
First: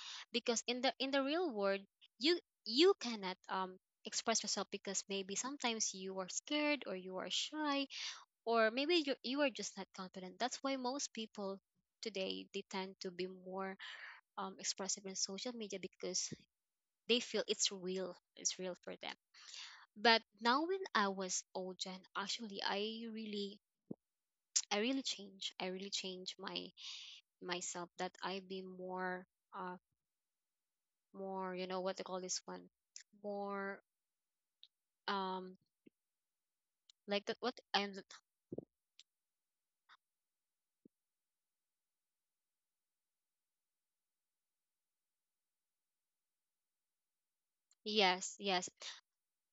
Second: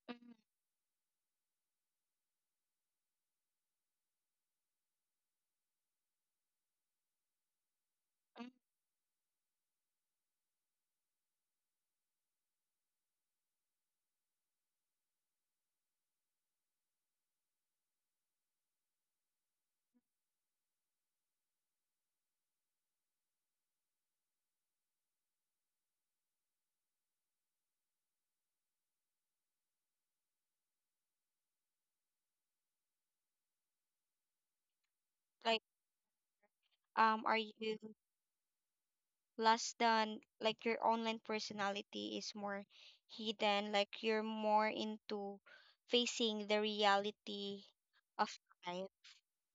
Speaker 1: mhm,
Speaker 2: Because in the real world, you you cannot express yourself because maybe sometimes you are scared or you are shy.
Speaker 1: mhm.
Speaker 2: Or maybe you are just not confident. That's why most people today, they tend to be more expressive in social media because they feel it's real, it's real for them. But now, when I was old, and actually I really change my myself that I be more uh more, you know, what they call this one, more um
Speaker 1: Like,
Speaker 2: like
Speaker 1: are
Speaker 2: that,
Speaker 1: you
Speaker 2: what I'm.
Speaker 1: less than, like your online personality is more hidden, like you're more into facing the reality of
Speaker 2: Yes, yes,
Speaker 1: life.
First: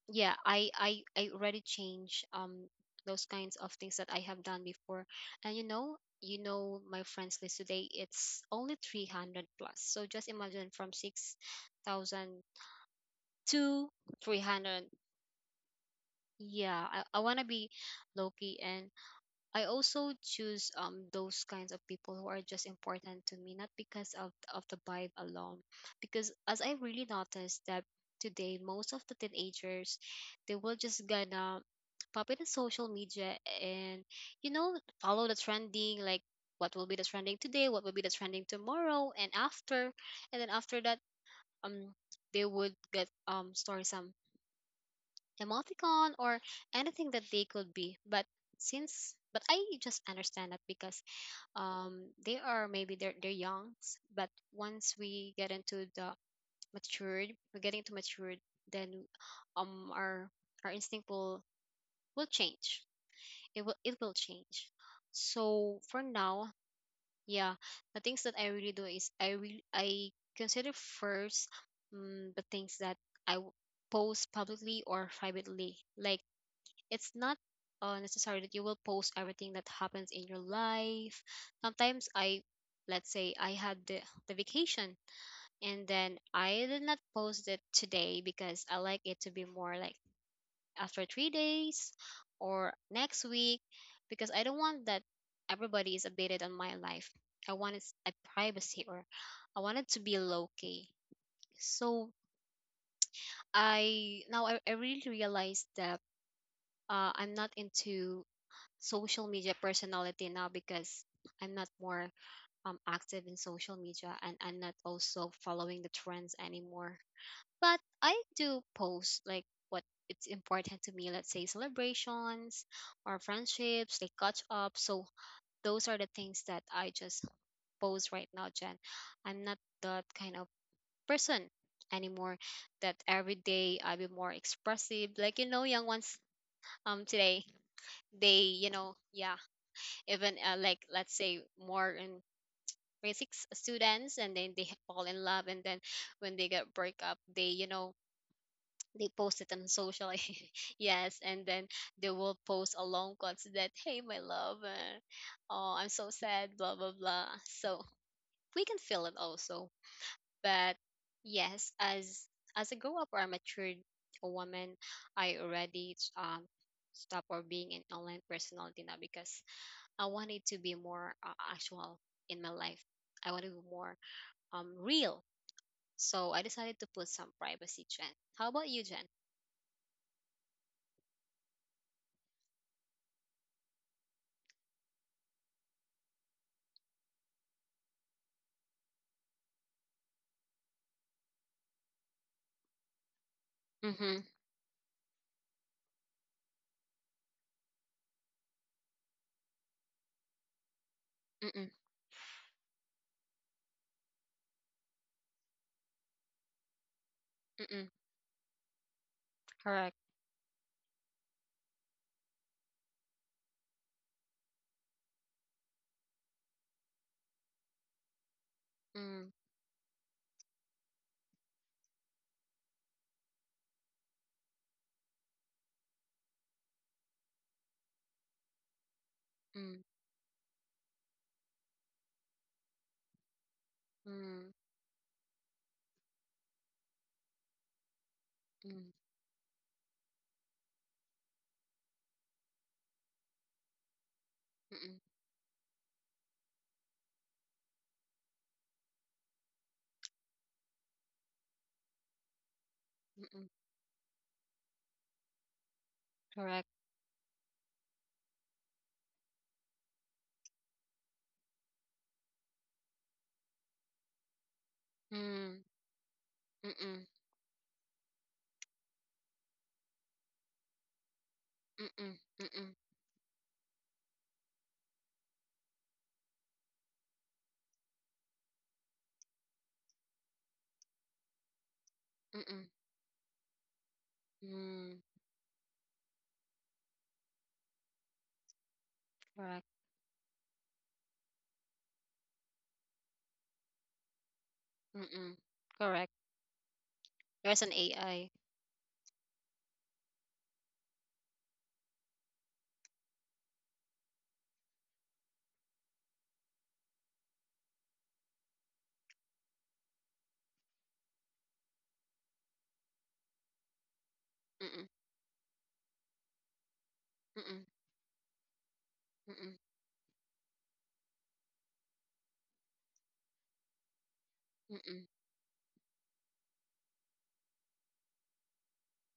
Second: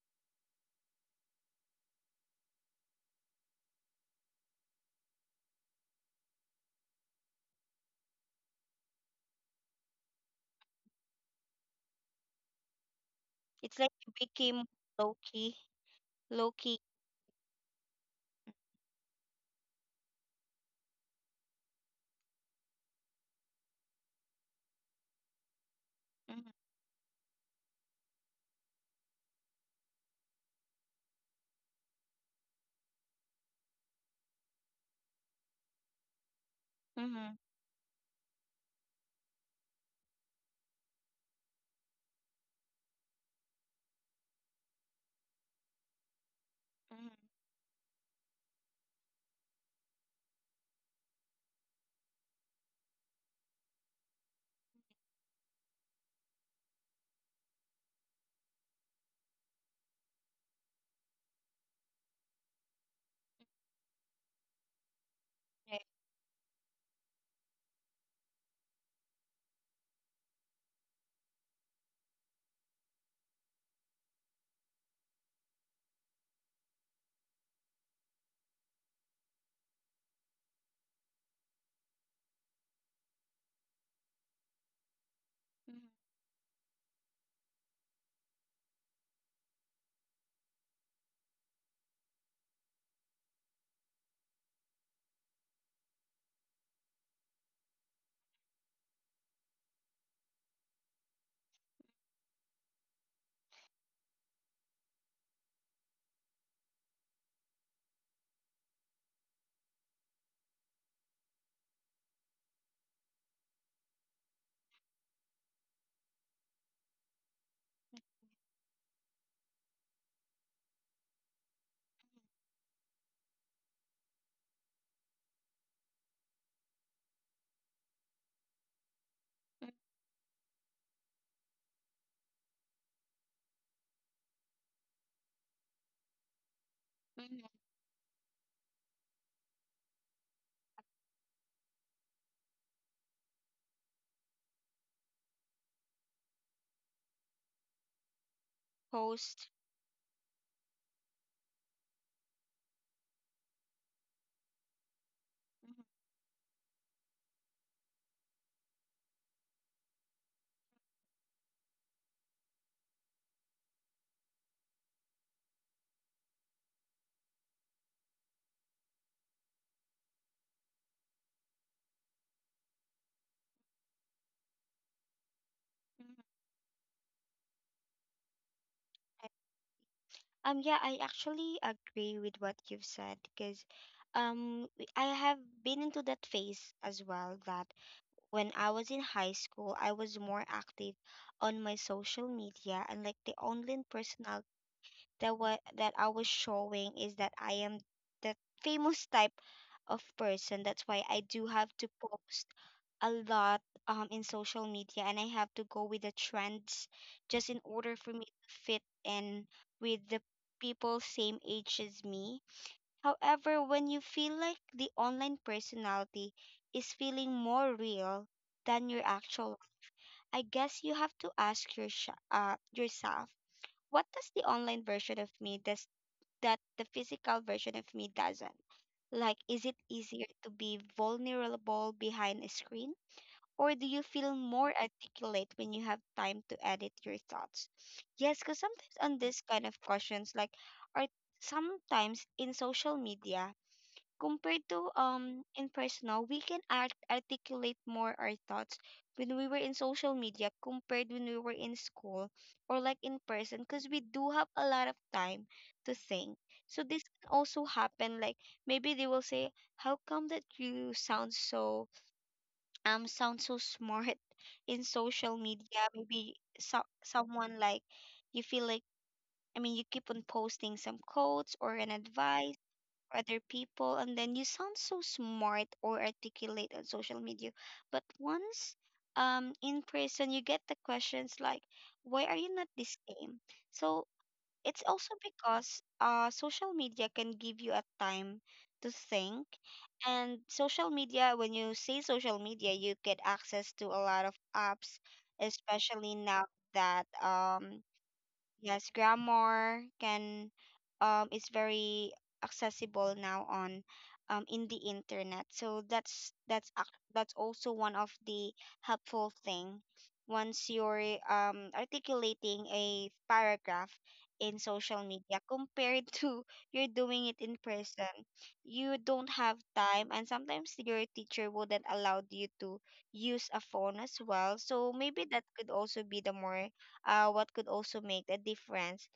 Speaker 2: yeah, I already change those kinds of things that I have done before. And my friends list today, it's only 300 plus. So just imagine, from 6,000
Speaker 1: It's
Speaker 2: to
Speaker 1: like you became
Speaker 2: 300.
Speaker 1: low key. Low key,
Speaker 2: Yeah, I want to be low key, and I also choose those kinds of people who are just important to me, not because of the vibe alone, because
Speaker 1: mhm,
Speaker 2: as I really noticed that today, most of the teenagers, they will just gonna pop in the social media, and you know follow the trending, like what will be the
Speaker 1: mhm,
Speaker 2: trending today, what will be the trending tomorrow and after, and then after that, um they would get, store some emoticon or anything that
Speaker 1: mhm,
Speaker 2: they could be. But since but I just understand that, because they are, maybe they're young but once we get into the matured, we're getting to matured, then um our our instinct will change, it will change. So
Speaker 1: right,
Speaker 2: for now, yeah, the things that I really do is, I consider first, the things that I post publicly or privately, like it's not necessary that you will post everything that happens in your life. Sometimes I, let's say, I had the vacation,
Speaker 1: mhm,
Speaker 2: and then I did not post it today because I like it to be more like after 3 days or next week, because I don't want that everybody is updated on my life. I wanted a privacy, or I wanted to be low key. So I really realized that I'm not into social media personality now, because I'm not more active in social media, and I'm not also following the trends anymore. But I do post like what it's important to me, let's say celebrations or friendships, like catch up. So those are the things that I just post right now, Jen. I'm not
Speaker 1: mhm,
Speaker 2: that kind of person anymore, that every day I be more expressive. Like, you know, young ones
Speaker 1: mhm,
Speaker 2: today, they, yeah, even like let's say more in basic students, and then they fall in love, and then when they get break up, they you know they post
Speaker 1: post.
Speaker 2: it on social. Yes, and then they will post a long quotes that, "Hey, my love, oh,
Speaker 1: Mhm,
Speaker 2: I'm so sad, blah blah blah." So we can feel it also, but yes, as I grow up or I matured, a woman, I already stop or being an online personality now, because I want it to be more actual in my life. I want it to be more real.
Speaker 1: mhm,
Speaker 2: So I decided to put some privacy, Jen. How about you, Jen?
Speaker 1: right. Yeah, I actually agree with what you've said because I have been into that phase as well, that when I was in high school, I was more active on my social media, and like the online
Speaker 2: Mm-hmm.
Speaker 1: personal that I was showing is that I am the famous type of person. That's why I do
Speaker 2: Mm-mm.
Speaker 1: have to post a lot in social media, and I have to go with the trends just in
Speaker 2: Mm-mm.
Speaker 1: order for me to fit in
Speaker 2: Correct.
Speaker 1: with the people same age as me. However, when you feel like the online personality is feeling more real than your
Speaker 2: Mm.
Speaker 1: actual, I guess you have to ask your yourself, what does the online version of me does that the physical version of me doesn't? Like, is it
Speaker 2: Mm.
Speaker 1: easier to be vulnerable behind a screen? Or do you feel
Speaker 2: Mm.
Speaker 1: more articulate when you have time to edit your thoughts? Yes, because
Speaker 2: Mm.
Speaker 1: sometimes on this kind of questions, like, are sometimes in social media compared to
Speaker 2: Mm.
Speaker 1: in personal, we can articulate more our thoughts when we were in social media compared when we were in school or like in
Speaker 2: Mm.
Speaker 1: person, because we do have a lot of time to think.
Speaker 2: Correct.
Speaker 1: So this can also happen. Like maybe they will say, "How come that you sound so?" Sound so smart in social
Speaker 2: Mm.
Speaker 1: media, maybe so,
Speaker 2: Mm.
Speaker 1: someone like you feel like, I mean, you keep on posting some quotes or an
Speaker 2: Mm.
Speaker 1: advice
Speaker 2: Mm.
Speaker 1: for other people, and then you sound so smart or articulate on social media, but once in person you get the questions like, why are you
Speaker 2: Mm.
Speaker 1: not this game? So it's
Speaker 2: Mm.
Speaker 1: also because social media can give you a time to think.
Speaker 2: Correct.
Speaker 1: And social media, when you say social media, you get access to a lot of apps,
Speaker 2: Mm. Correct.
Speaker 1: especially now that
Speaker 2: There's an AI.
Speaker 1: yes, grammar can is very accessible now on in the internet. So that's that's also one of the helpful thing. Once you're articulating a paragraph in
Speaker 2: Mm.
Speaker 1: social media compared to you're doing it in
Speaker 2: Mm.
Speaker 1: person, you don't
Speaker 2: Mm. Mm.
Speaker 1: have time, and sometimes your teacher wouldn't allow you to use a phone as well. So
Speaker 2: Mm.
Speaker 1: maybe that could also be the more what could also make a difference?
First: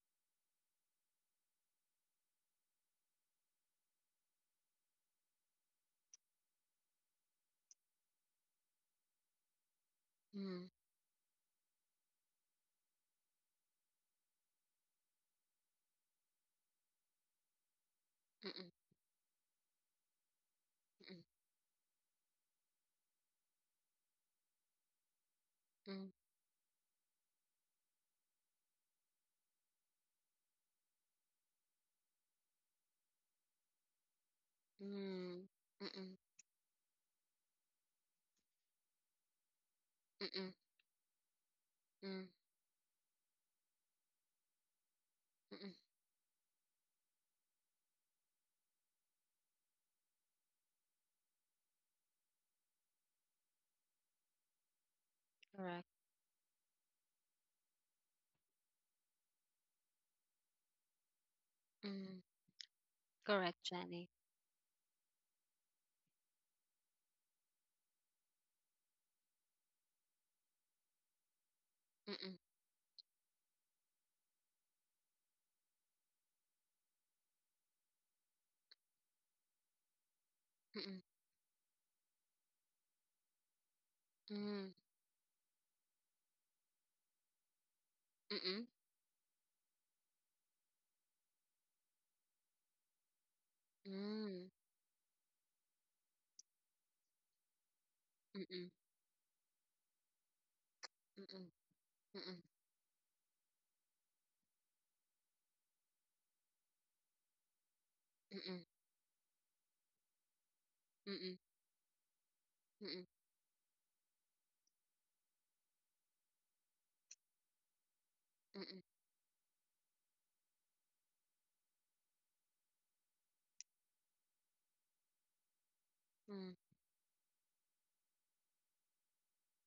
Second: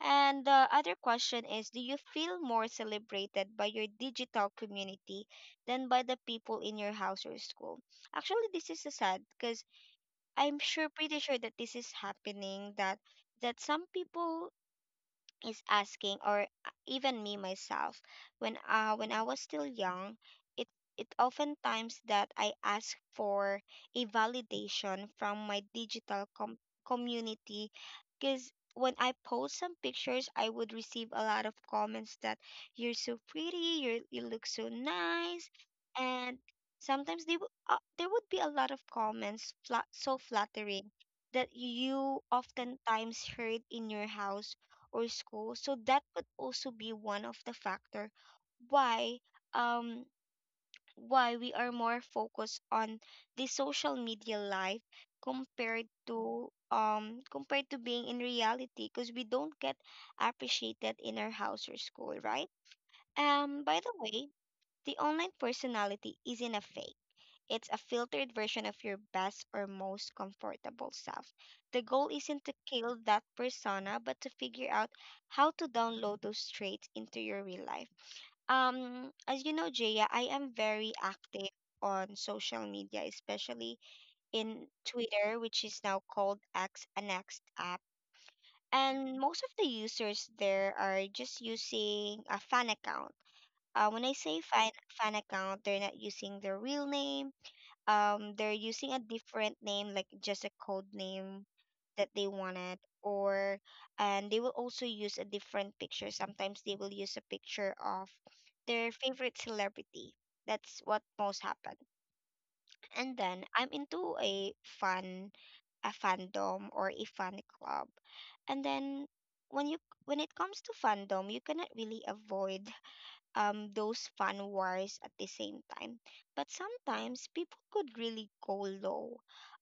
Speaker 1: And the other question is, do you feel more celebrated by your digital community than by the people in your house or school? Actually, this is so sad because
Speaker 2: Mm.
Speaker 1: I'm
Speaker 2: Mm.
Speaker 1: sure, pretty sure that this is happening, that that some people is asking, or even me myself,
Speaker 2: Mm.
Speaker 1: when I was still young, it it oftentimes that I ask for a validation from my
Speaker 2: Mm.
Speaker 1: digital community, because when I post some pictures, I would receive a lot of comments that, you're so pretty, you look so nice.
Speaker 2: Mm. Mm.
Speaker 1: And sometimes there would be a lot of comments, so
Speaker 2: Mm. Mm.
Speaker 1: flattering, that you oftentimes heard in your house or school.
Speaker 2: Mm-mm.
Speaker 1: So that could also be one of the factor why um why we are more focused on the social media life
Speaker 2: Correct.
Speaker 1: compared to compared to being in reality, because we don't get appreciated in our house or school,
Speaker 2: Mm.
Speaker 1: right?
Speaker 2: Correct,
Speaker 1: By the
Speaker 2: Jenny.
Speaker 1: way, the online personality isn't a fake. It's a filtered version of your best or most comfortable self. The goal
Speaker 2: Mm-mm,
Speaker 1: isn't to kill that persona, but to figure out how to download those traits into your real life. As you know, Jaya, I am very
Speaker 2: mm-mm,
Speaker 1: active on social media, especially in
Speaker 2: mm,
Speaker 1: Twitter, which is now called X and X app.
Speaker 2: mm-mm,
Speaker 1: And most of the users there are just using a fan account. When I say
Speaker 2: mm,
Speaker 1: fan account, they're not using their real name, they're
Speaker 2: mm-mm,
Speaker 1: using a different name, like just a code
Speaker 2: mm-mm, mm-mm,
Speaker 1: name that they wanted. Or, and they will also use a different picture. Sometimes they will use a picture of
Speaker 2: mm-mm, mm-mm, mm-mm,
Speaker 1: their favorite celebrity. That's what
Speaker 2: mm-mm, mm, mm-mm,
Speaker 1: most happen.
Speaker 2: mm-mm, mm-mm, mm-mm, mm-mm, mm-mm, mm-mm, mm-mm,
Speaker 1: And then I'm into a fan, a fandom or a fan club. And
Speaker 2: mm,
Speaker 1: then when you, when it comes to fandom, you cannot really avoid those fun wars at the same time. But
Speaker 2: mm-mm,
Speaker 1: sometimes people could really go low.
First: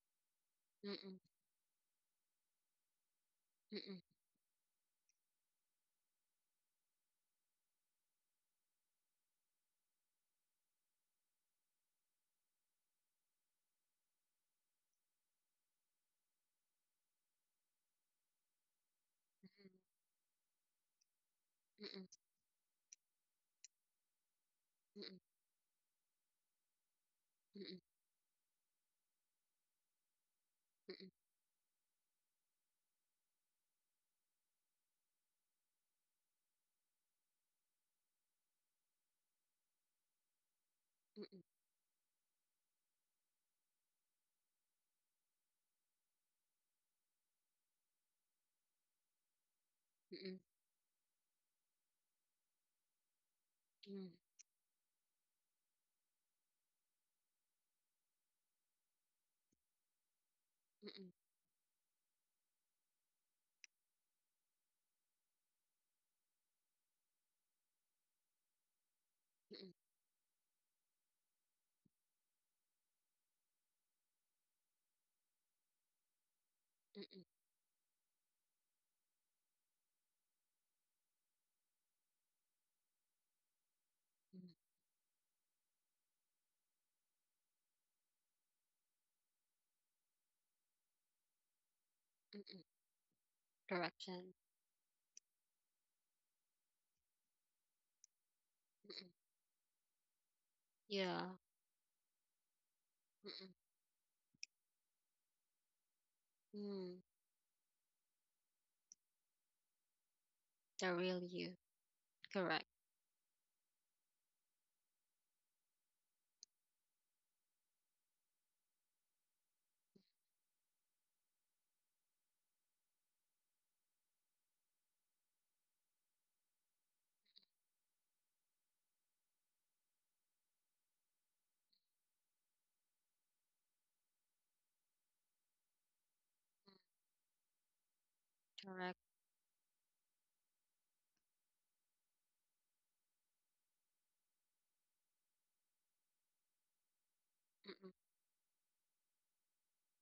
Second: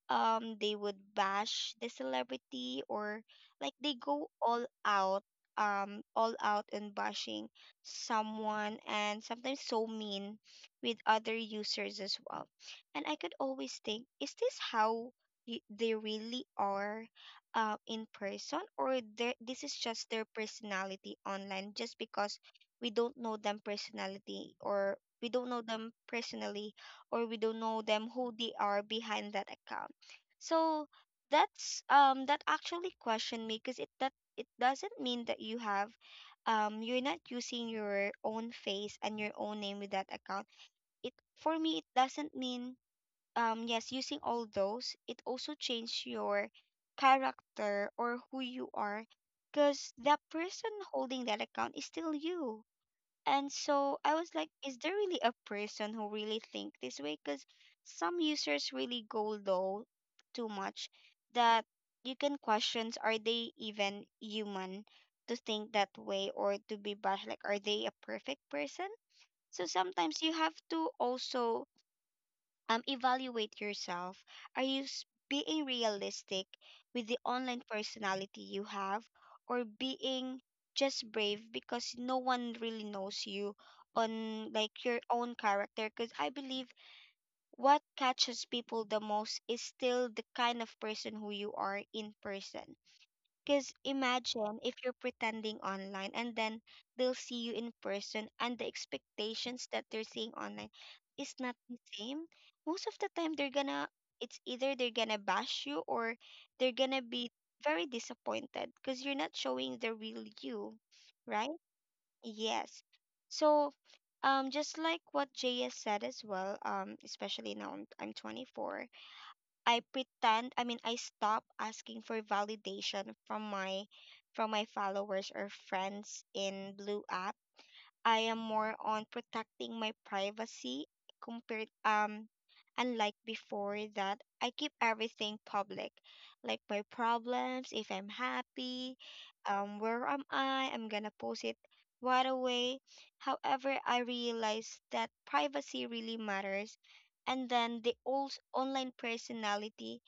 Speaker 1: They would bash the celebrity, or like they go all out and bashing someone, and sometimes so mean with other users as well. And I could always think, is this how they really are in person, or this is just their personality online, just
Speaker 2: mm-mm,
Speaker 1: because we don't know them personality, or
Speaker 2: mm-mm,
Speaker 1: we don't know them personally, or we don't
Speaker 2: mm,
Speaker 1: know
Speaker 2: mm-mm.
Speaker 1: them who they are behind that account. So that's that actually questioned me, because it doesn't mean that you have, you're not using your own face and your own name with that account, it, for me, it doesn't mean, yes, using all those, it also change your character or who you are, because the person holding that account is still you. And so I was like, is there really a person who really think this way? Because some users really go low too much that you can question, are they even human to think that way or to be bad? Like, are they a perfect person? So sometimes you have to also evaluate yourself. Are you being realistic with the online personality you have, or being just brave because no one really knows you on, like, your own character? Because I believe what catches people the most is still the kind of person who you are in person. Because
Speaker 2: Correct, Jen.
Speaker 1: imagine if you're pretending online and then they'll see you in person, and the
Speaker 2: Mm-mm.
Speaker 1: expectations that they're seeing online
Speaker 2: Yeah.
Speaker 1: is not the same. Most of the time they're
Speaker 2: Mm-mm.
Speaker 1: gonna, it's either they're gonna bash you or they're gonna
Speaker 2: Mm.
Speaker 1: be very disappointed because you're not showing the real you,
Speaker 2: The real
Speaker 1: right?
Speaker 2: you. Correct.
Speaker 1: Yes. So just like what JS said as well, especially now I'm 24. I mean, I stop asking for validation from my followers or friends in blue app. I am more on protecting my privacy compared unlike before, that I keep everything public, like my problems, if I'm happy,
Speaker 2: Correct.
Speaker 1: where am I? I'm gonna post it right away. However, I realized that privacy really matters. And then the
Speaker 2: Mm-mm.
Speaker 1: old online personality,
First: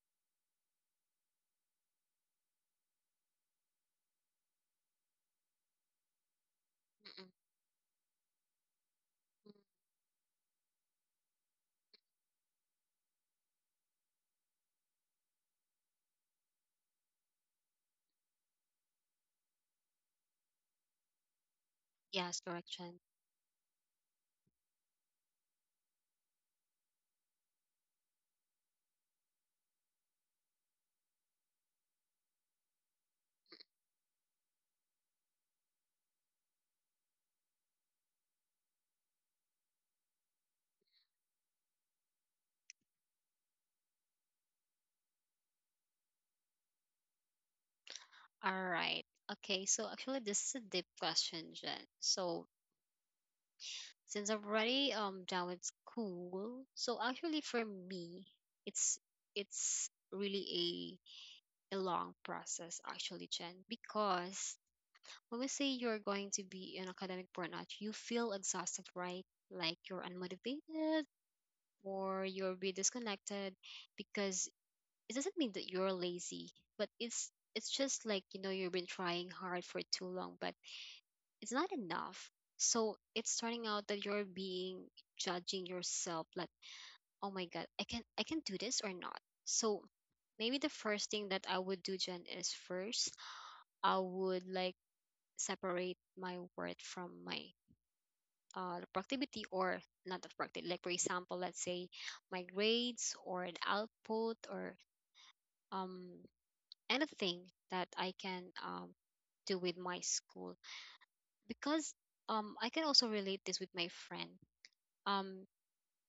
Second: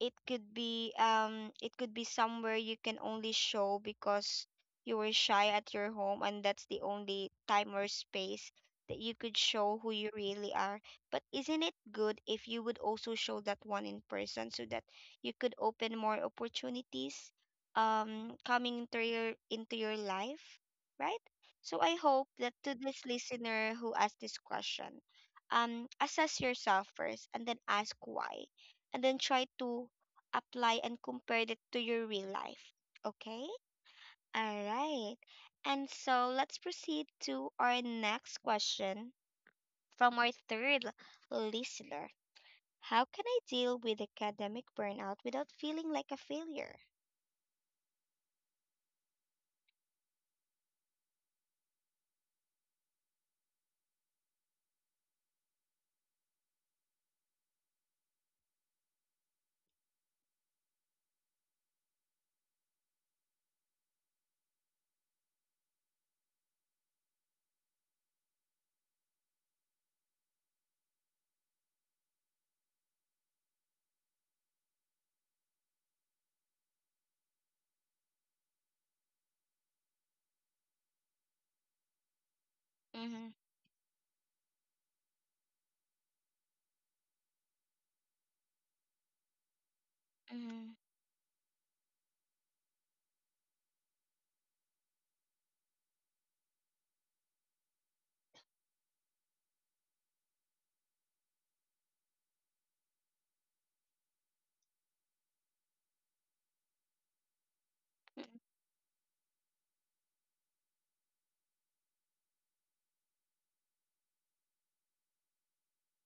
Speaker 1: it could be somewhere you can only show because you were shy at your home, and that's the
Speaker 2: Mm-mm.
Speaker 1: only time or space that you could
Speaker 2: Mm.
Speaker 1: show who you really are. But isn't it good if you would also show that one in person so that you could open more opportunities coming into your life, right? So I hope
Speaker 2: Yes,
Speaker 1: that
Speaker 2: correct,
Speaker 1: to
Speaker 2: Jen.
Speaker 1: this listener who asked this question, assess yourself first and then ask why, and then try to apply and compare it to your real life, okay? All right. And so let's proceed to our next question from our third listener. How can I deal with academic burnout without feeling like a failure?
Speaker 2: All right. Okay, so actually this is a deep question, Jen. So since I'm already done with school. So actually for me, it's it's really a long process actually, Chen, because when we say you're going to be in academic burnout, you feel exhausted, right? Like you're unmotivated, or you'll be disconnected, because it doesn't mean that you're lazy, but it's just like, you've been trying hard for too long, but it's not enough. So
Speaker 1: Mm-hmm.
Speaker 2: it's turning out that you're being judging yourself like, "Oh my God, I can do this or not." So maybe
Speaker 1: Mm-hmm.
Speaker 2: the first thing that I would do, Jen, is first I would like separate my worth from my productivity, or not the productivity. Like for example, let's say my grades or an output or um anything that I can do with my school, because I can also relate this with my friend. um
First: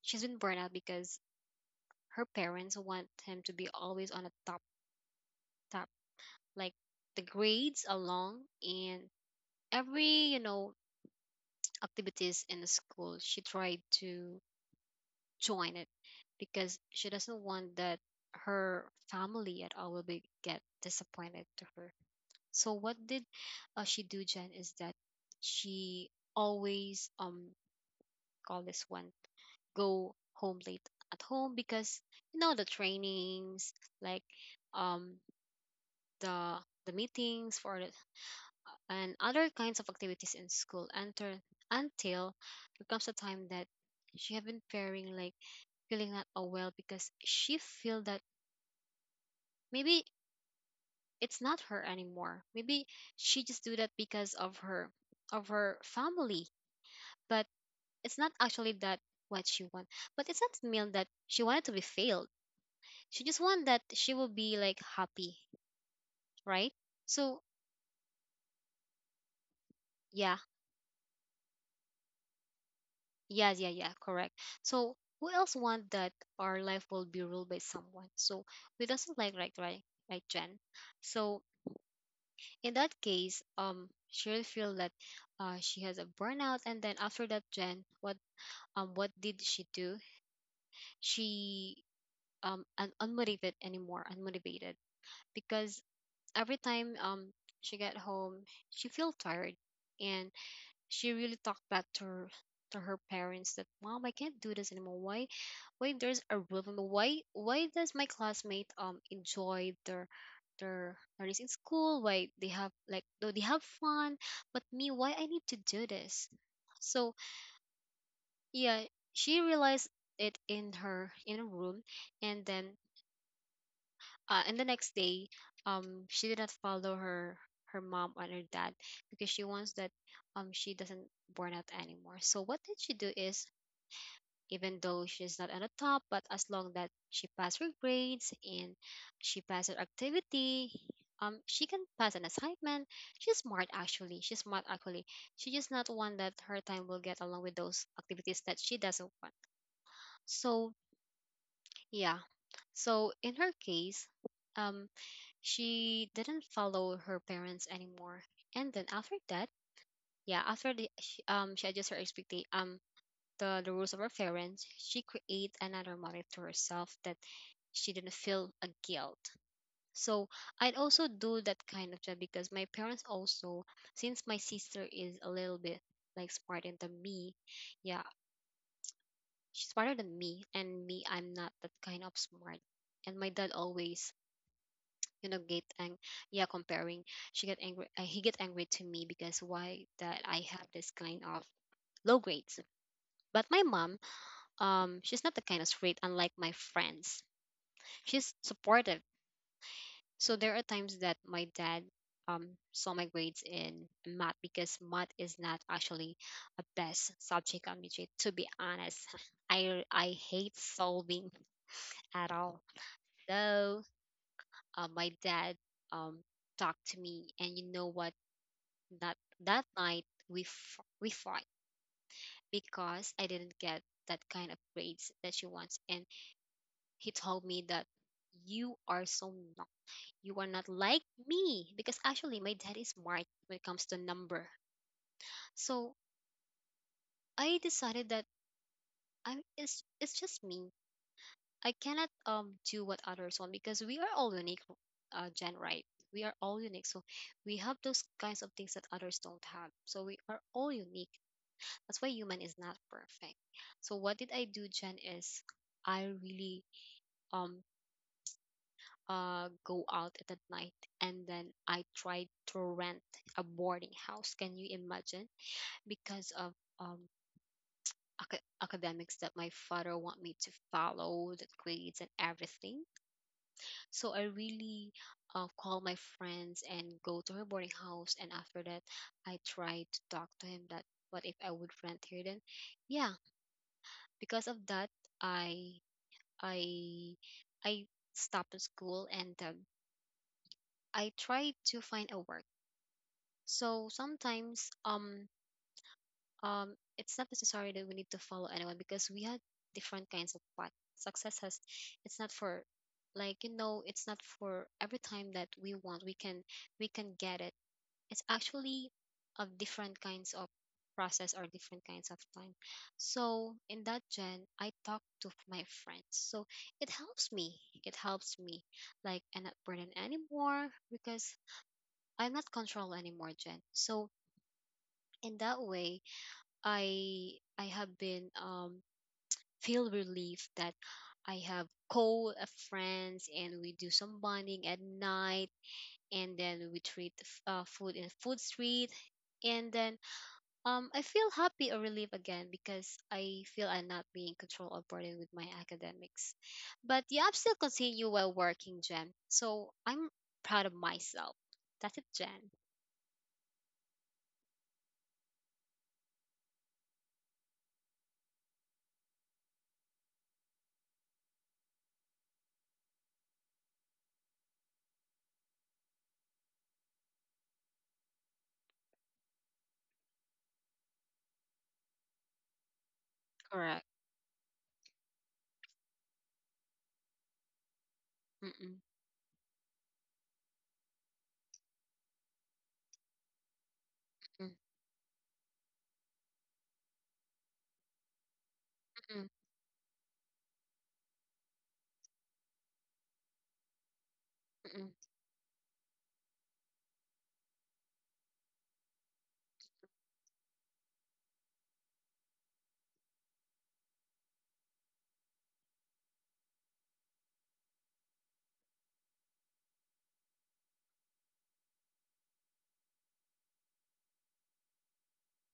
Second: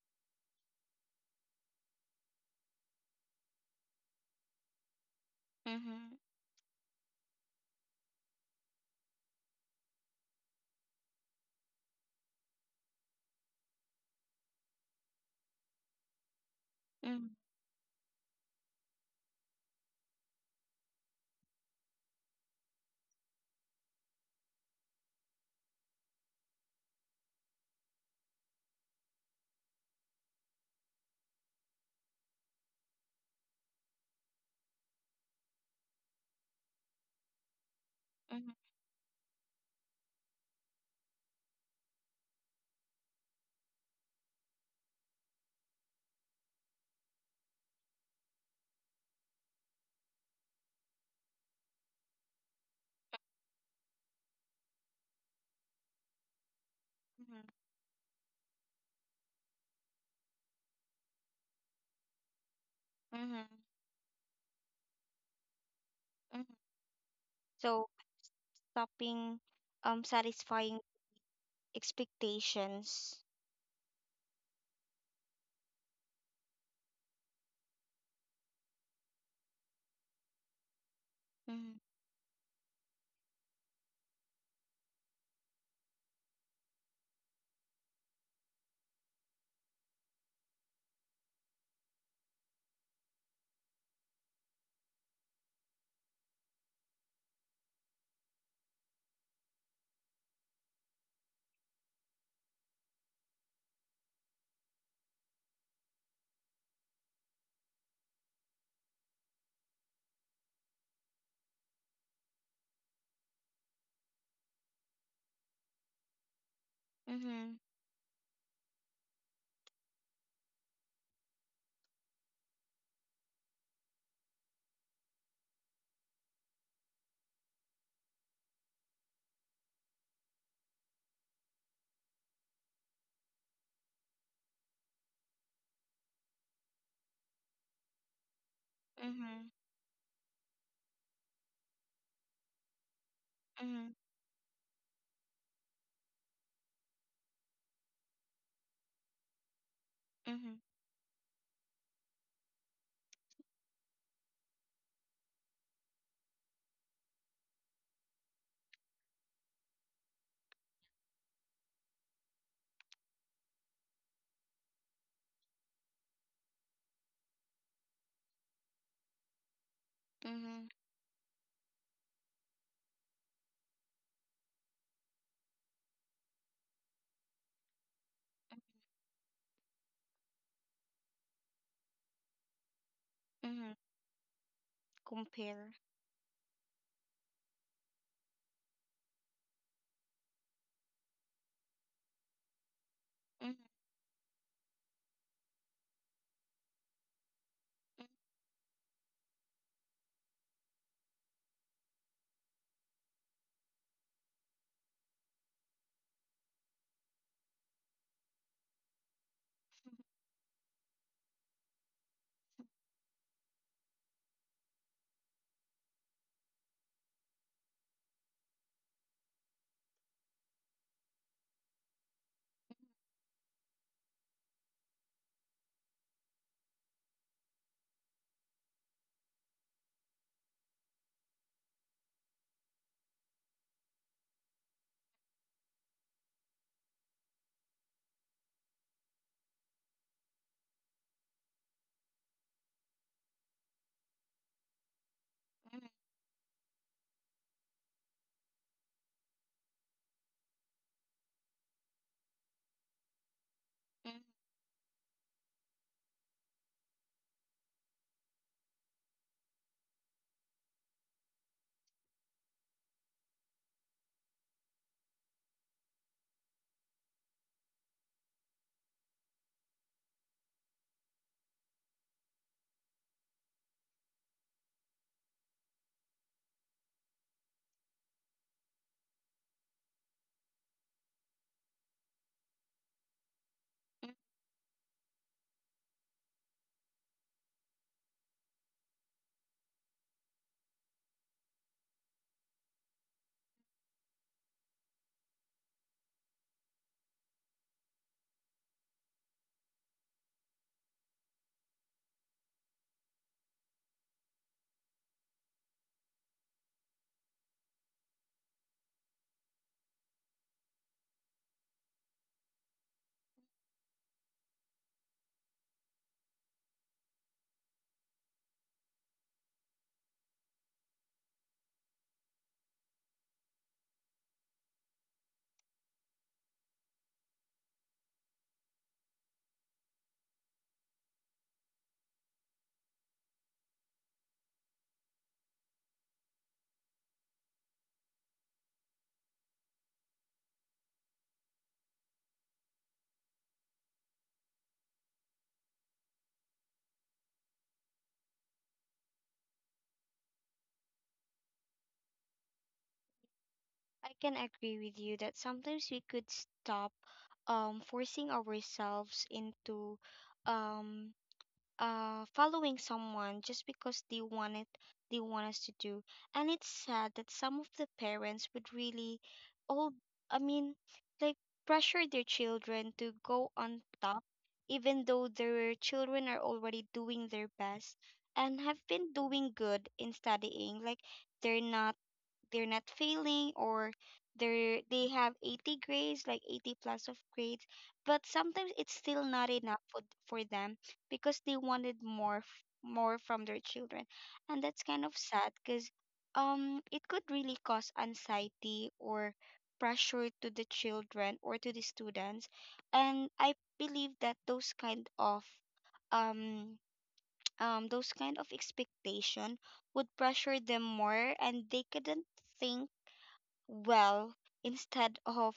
Speaker 2: she's been burned out because her parents want him to be always on a top top
Speaker 1: Mm-hmm.
Speaker 2: like the grades along, and every, you know, activities in the school, she tried to join it because she
Speaker 1: Mm-hmm.
Speaker 2: doesn't want that her family at all will be get disappointed to her. So what did she do, Jen, is that she always call this one, go home late at home, because the trainings, like um the the meetings for the,
Speaker 1: Mm-hmm.
Speaker 2: and other kinds of activities in school. Until there comes a time that she have been faring like feeling not all well, because she feel that, maybe it's not her anymore, maybe she just do that because of her family, but it's not actually that what she want, but it's not mean that she wanted to be failed. She just
Speaker 1: Mm-hmm.
Speaker 2: want that she will be like happy,
Speaker 1: Hmm.
Speaker 2: right? So
Speaker 1: So stopping
Speaker 2: yeah,
Speaker 1: satisfying expectations.
Speaker 2: yeah, yeah, yeah, correct. So who else want that our life will be ruled by someone? So we doesn't like, right, right, right, Jen. So
Speaker 1: Mm-hmm.
Speaker 2: in that case, she'll feel that she has a burnout, and then after that, Jen, what did she do? She unmotivated anymore, unmotivated, because every time she get home, she feel tired, and she really talked back to her parents that, "Mom, I can't do this anymore. Why there's a rhythm? Why does my classmate enjoy their learnings in school? Why they have like, though they have fun, but me, why I need to do this?" So,
Speaker 1: Mm-hmm.
Speaker 2: yeah, she realized it in a room. and then and the next day, she did not follow her mom and her dad, because she wants that she doesn't burn out anymore. So what did she do is, even though she's not on the top, but as long that she passed her grades and she
Speaker 1: Mm-hmm.
Speaker 2: passed her activity, she can pass an assignment. She's smart
Speaker 1: Mm-hmm.
Speaker 2: actually. She's smart actually. She just not want that her time will get along with those activities that she doesn't want.
Speaker 1: Mm-hmm.
Speaker 2: So yeah. So in her case, um she didn't follow her parents anymore. And then after that, yeah, after she adjusts her expectation, the rules of her parents, she create another motive to herself that she didn't feel a guilt. So
Speaker 1: Mm-hmm.
Speaker 2: I'd also do that kind of job, because my parents also, since my sister is a little bit like smarter than me, yeah, she's smarter than me, and me I'm not that kind of smart. And my dad
Speaker 1: Mm-hmm.
Speaker 2: always, get
Speaker 1: Compare.
Speaker 2: ang yeah, comparing, she get angry, he get angry to me because, why that I have this kind of low grades? But my
Speaker 1: Mm-hmm.
Speaker 2: mom, she's not the kind of straight unlike my friends, she's supportive. So there are times that my dad saw my grades in math, because math is not actually a best subject on me, to be honest. I hate solving at all. So my dad um talked to me, and you know what? That night we fought because I didn't get that kind of grades that she wants, and he told me that, you are so not you are not like me," because actually my dad is smart when it comes to number. So I decided that, I it's just me. I cannot do what others want because we are all unique, Jen, right?
Speaker 1: Mm-hmm.
Speaker 2: We are all unique, so we have those kinds of things that others don't have. So we are all unique. That's why human is not perfect. So what
Speaker 1: Mm-hmm.
Speaker 2: did I do, Jen, is I really um go out at the night, and then I tried to rent a boarding house. Can you imagine? Because of um academics that my father want me to follow, the grades and everything. So I really call my friends and go to her boarding house, and after that I tried to talk to him that, "What if I would rent here then?" Yeah, because of that, I I I stopped school, and I tried to find a work. So sometimes, it's not necessary that we need to follow anyone because we had different kinds of path. Success has, it's not for, like, it's not for every time that we want, we can get it. It's actually of different kinds of process or different kinds of time. So in that gen, I talk to my friends. So it helps me. It helps me. Like I'm not burdened anymore because I'm not controlled anymore, Jen. So in that way, I I have been feel relief that I have co friends and we do some bonding at night and then we treat food in food street and then I feel happy or relieved again because I feel I'm not being controlled or burdened with my academics. But yeah, I'm still continue while working, Jen. So I'm proud of myself. That's it, Jen.
Speaker 1: I can agree with you that sometimes we could stop forcing ourselves into um, following someone just because they want it, they want us to do. And it's sad that some of the parents would really, all, I mean, like pressure their children to go on
Speaker 2: Correct.
Speaker 1: top, even though their children are already doing their best and
Speaker 2: Mm-mm,
Speaker 1: have been doing good in studying. Like, they're not, they're not failing, or
Speaker 2: mm,
Speaker 1: they're, they have 80 grades, like 80 plus of grades, but sometimes it's still
Speaker 2: mm-mm,
Speaker 1: not enough for them, because they wanted more more from their children. And that's
Speaker 2: mm-mm,
Speaker 1: kind of sad because it could really cause anxiety or pressure to the children or to the students. And I believe that those kind of um those kind of expectation would pressure them more, and they couldn't think well, instead of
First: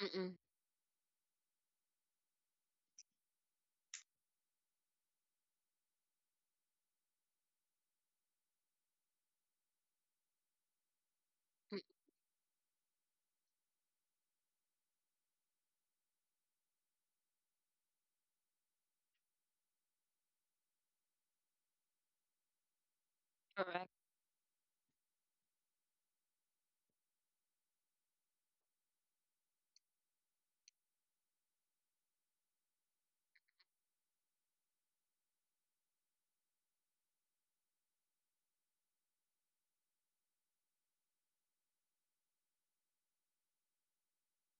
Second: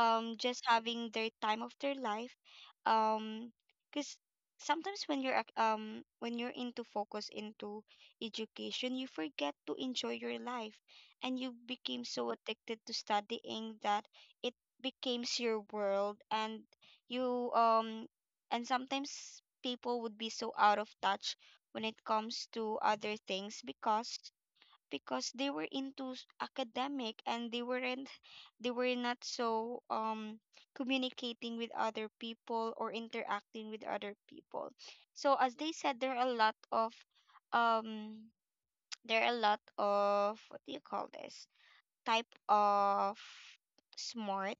Speaker 2: mm-mm,
Speaker 1: just having their time of their life, um because sometimes when you're when you're into focus into education, you forget to enjoy your life, and you
Speaker 2: mm.
Speaker 1: became so addicted to studying that it becomes your world. And you and sometimes people would be so out of touch when it comes to other things,
Speaker 2: Correct.
Speaker 1: because they were into academic, and they weren't they were not so communicating with other people or interacting with other people. So as they said, there are a lot of um there are a lot of, what do you call this, type of smart.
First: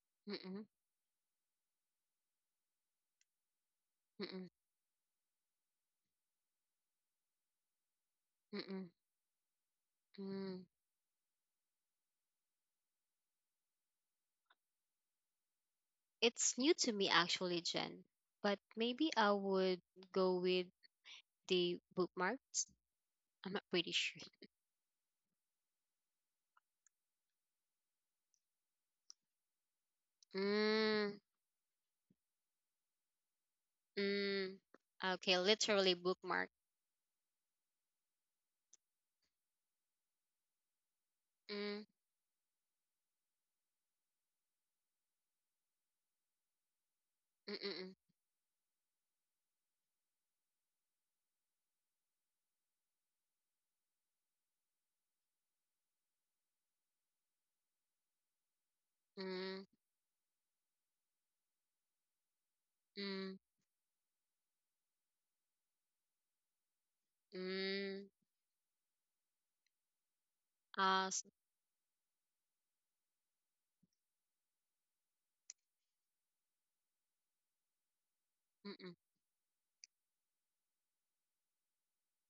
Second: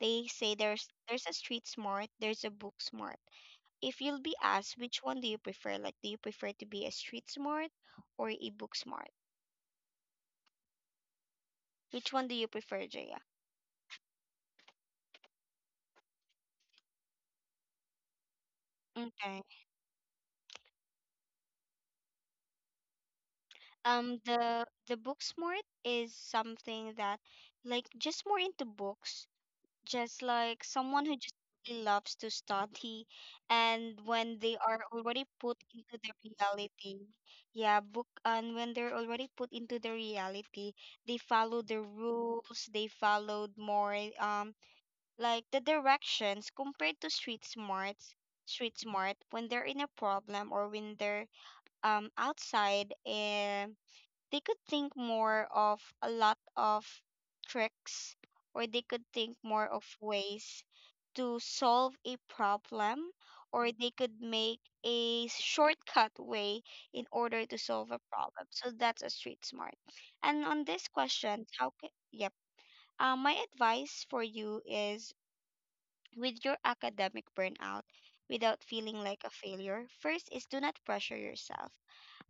Speaker 1: They say
Speaker 2: Mm-mm,
Speaker 1: there's a street smart, there's a book smart. If you'll be
Speaker 2: mm-mm,
Speaker 1: asked, which one do you prefer? Like, do you prefer to be a street smart or a book
Speaker 2: mm-mm,
Speaker 1: smart?
Speaker 2: mm.
Speaker 1: Which one do you prefer, Jaya?
Speaker 2: It's new to me actually, Jen. But maybe I
Speaker 1: Okay.
Speaker 2: would go with the bookmarks. I'm not pretty sure.
Speaker 1: The book smart is something that like, just more into books. Just like someone who
Speaker 2: Mm,
Speaker 1: just really loves to study, and when they
Speaker 2: mm.
Speaker 1: are already
Speaker 2: Okay,
Speaker 1: put
Speaker 2: literally
Speaker 1: into the
Speaker 2: bookmark.
Speaker 1: reality. Yeah, book, and when they're already put into the reality, they follow the
Speaker 2: Mm,
Speaker 1: rules, they followed more um like the directions, compared to street
Speaker 2: mm, mm,
Speaker 1: smarts. Street smart, when they're in a problem, or when they're outside eh, they could think more of a lot of tricks, or they could think more
Speaker 2: mm,
Speaker 1: of ways to solve a problem,
Speaker 2: mm,
Speaker 1: or they could make a shortcut way in order to solve a
Speaker 2: mm,
Speaker 1: problem. So that's a street smart. And on this
Speaker 2: uh, s-
Speaker 1: question, how can, yep, my advice for you is, with your academic burnout without
Speaker 2: mm, mm,
Speaker 1: feeling like a failure, first is, do not pressure yourself.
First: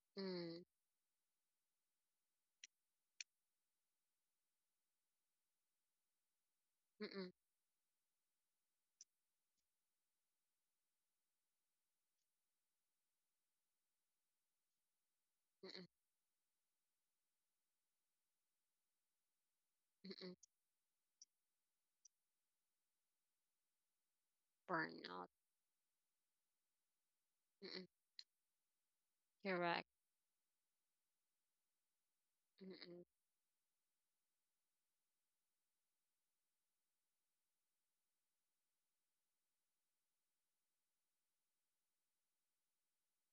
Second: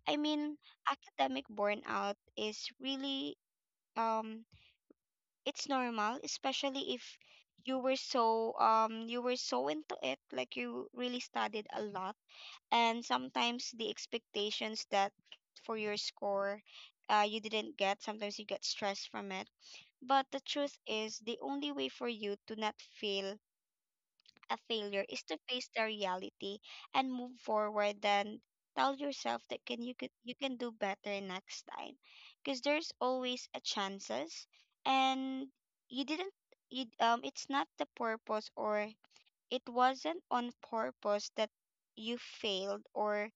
Speaker 1: I mean,
Speaker 2: mm,
Speaker 1: academic burnout is really um it's normal, especially
Speaker 2: mm,
Speaker 1: if
Speaker 2: mm,
Speaker 1: you were so you were so into it, like you really studied a lot. And sometimes the expectations that for
Speaker 2: mm,
Speaker 1: your score, you didn't get, sometimes you get stressed from it.
Speaker 2: mm,
Speaker 1: But
Speaker 2: mm,
Speaker 1: the truth is, the only way for you to not feel a failure is
Speaker 2: burnout.
Speaker 1: to face the reality and move
Speaker 2: Mm, mm,
Speaker 1: forward, and tell yourself that can
Speaker 2: correct.
Speaker 1: you, can you can do better next time, because
Speaker 2: Mm,
Speaker 1: there's
Speaker 2: mm,
Speaker 1: always a chances. And you didn't, it's not the purpose, or it wasn't on purpose that you failed, or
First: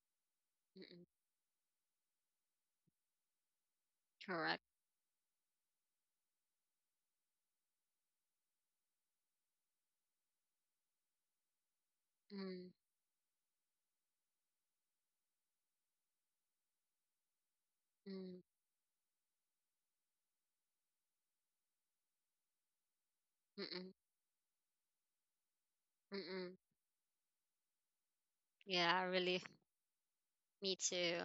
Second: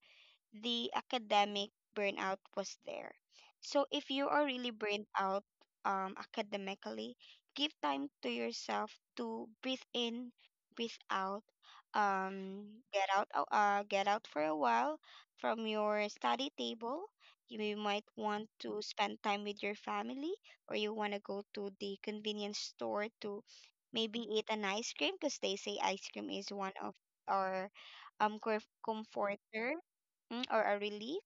Speaker 2: mm,
Speaker 1: the
Speaker 2: mm,
Speaker 1: academic burnout was there. So if you are
Speaker 2: correct.
Speaker 1: really burned out academically, give time to yourself to breathe in, breathe out,
Speaker 2: Mm,
Speaker 1: get out, get out for a while from your study table. You might
Speaker 2: mm,
Speaker 1: want to spend time with your family, or you want to go to the convenience store to
Speaker 2: mm, mm,
Speaker 1: maybe eat an ice cream, because they say ice
Speaker 2: mm,
Speaker 1: cream is
Speaker 2: mm.
Speaker 1: one of our
Speaker 2: Yeah, really.
Speaker 1: comforter, mm, or
Speaker 2: Me
Speaker 1: a relief.
Speaker 2: too.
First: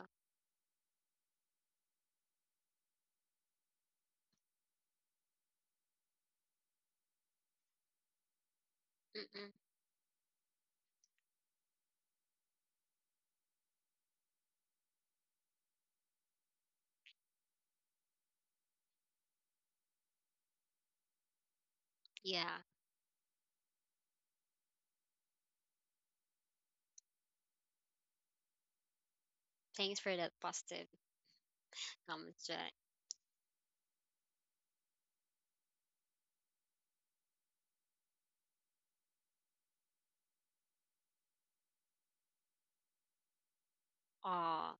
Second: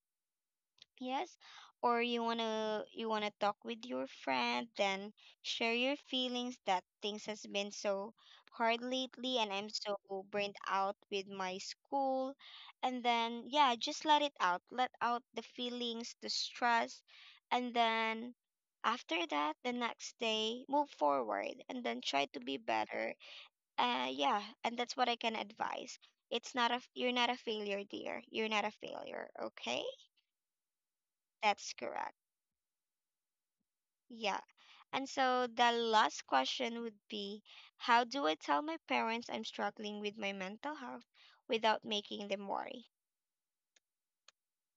Speaker 1: Yes. Or you want to, you want to talk with your friend, then share your feelings that things has been so hard
Speaker 2: Mm,
Speaker 1: lately,
Speaker 2: mm,
Speaker 1: and I'm so burnt out with my school. And then yeah, just let it out, let out the feelings, the stress. And then after that, the next day, move forward, and then try to be
Speaker 2: yeah.
Speaker 1: better. Yeah, and that's what I can advise. It's not a you're not a failure, dear. You're not a failure, okay?
Speaker 2: Thanks for that positive
Speaker 1: That's correct.
Speaker 2: comment, Jack.
Speaker 1: Yeah. And so the last question would be, how do I tell my parents I'm struggling with my mental health without making them worry?
Speaker 2: Ah,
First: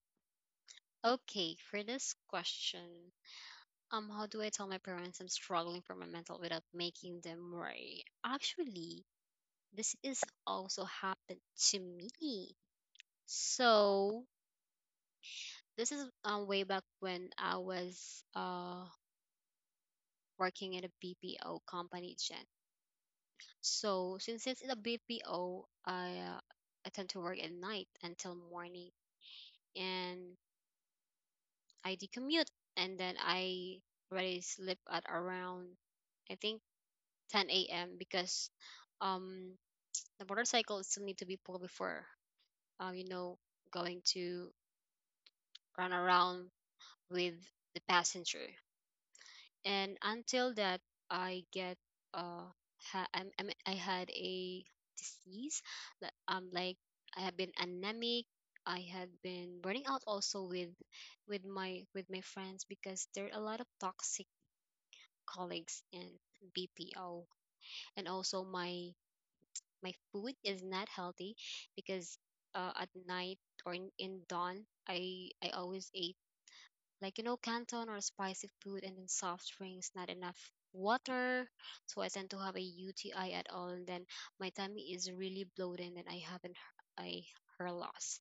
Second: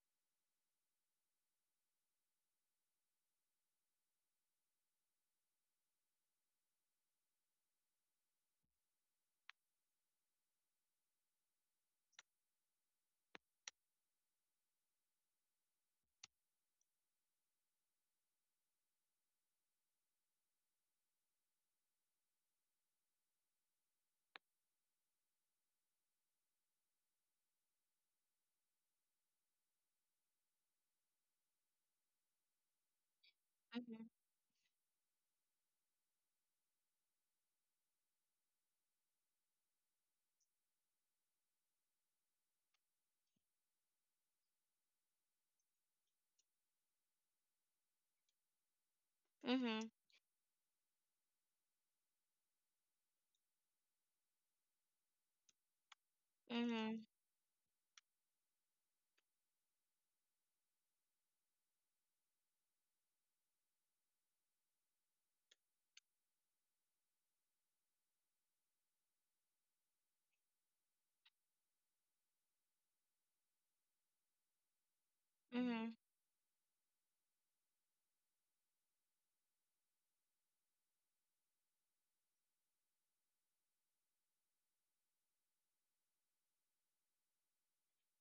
Speaker 2: okay. For this question, how do I tell my parents I'm struggling for my mental without making them worry? Actually, this is also happened to me. So this is way back when I was uh working in a BPO company, Jen. So since it's in a BPO, I tend to work at night until morning, and I decommute, and then I
Speaker 1: Mhm.
Speaker 2: already sleep at around I think 10 a.m. because um the motorcycle still need to be pulled before you know going to run around with the passenger.
Speaker 1: Mhm.
Speaker 2: And until that, I get uh, I had a disease. Like
Speaker 1: Mhm.
Speaker 2: I have been anemic. I had been burning out also with with my friends because there are a lot of toxic colleagues in BPO, and also my food is not healthy because at night or in dawn I always
Speaker 1: Mhm.
Speaker 2: ate like you know canton or spicy food and then soft drinks not enough water, so I tend to have a UTI at all, and then my tummy is really bloated and I haven't h- I her loss.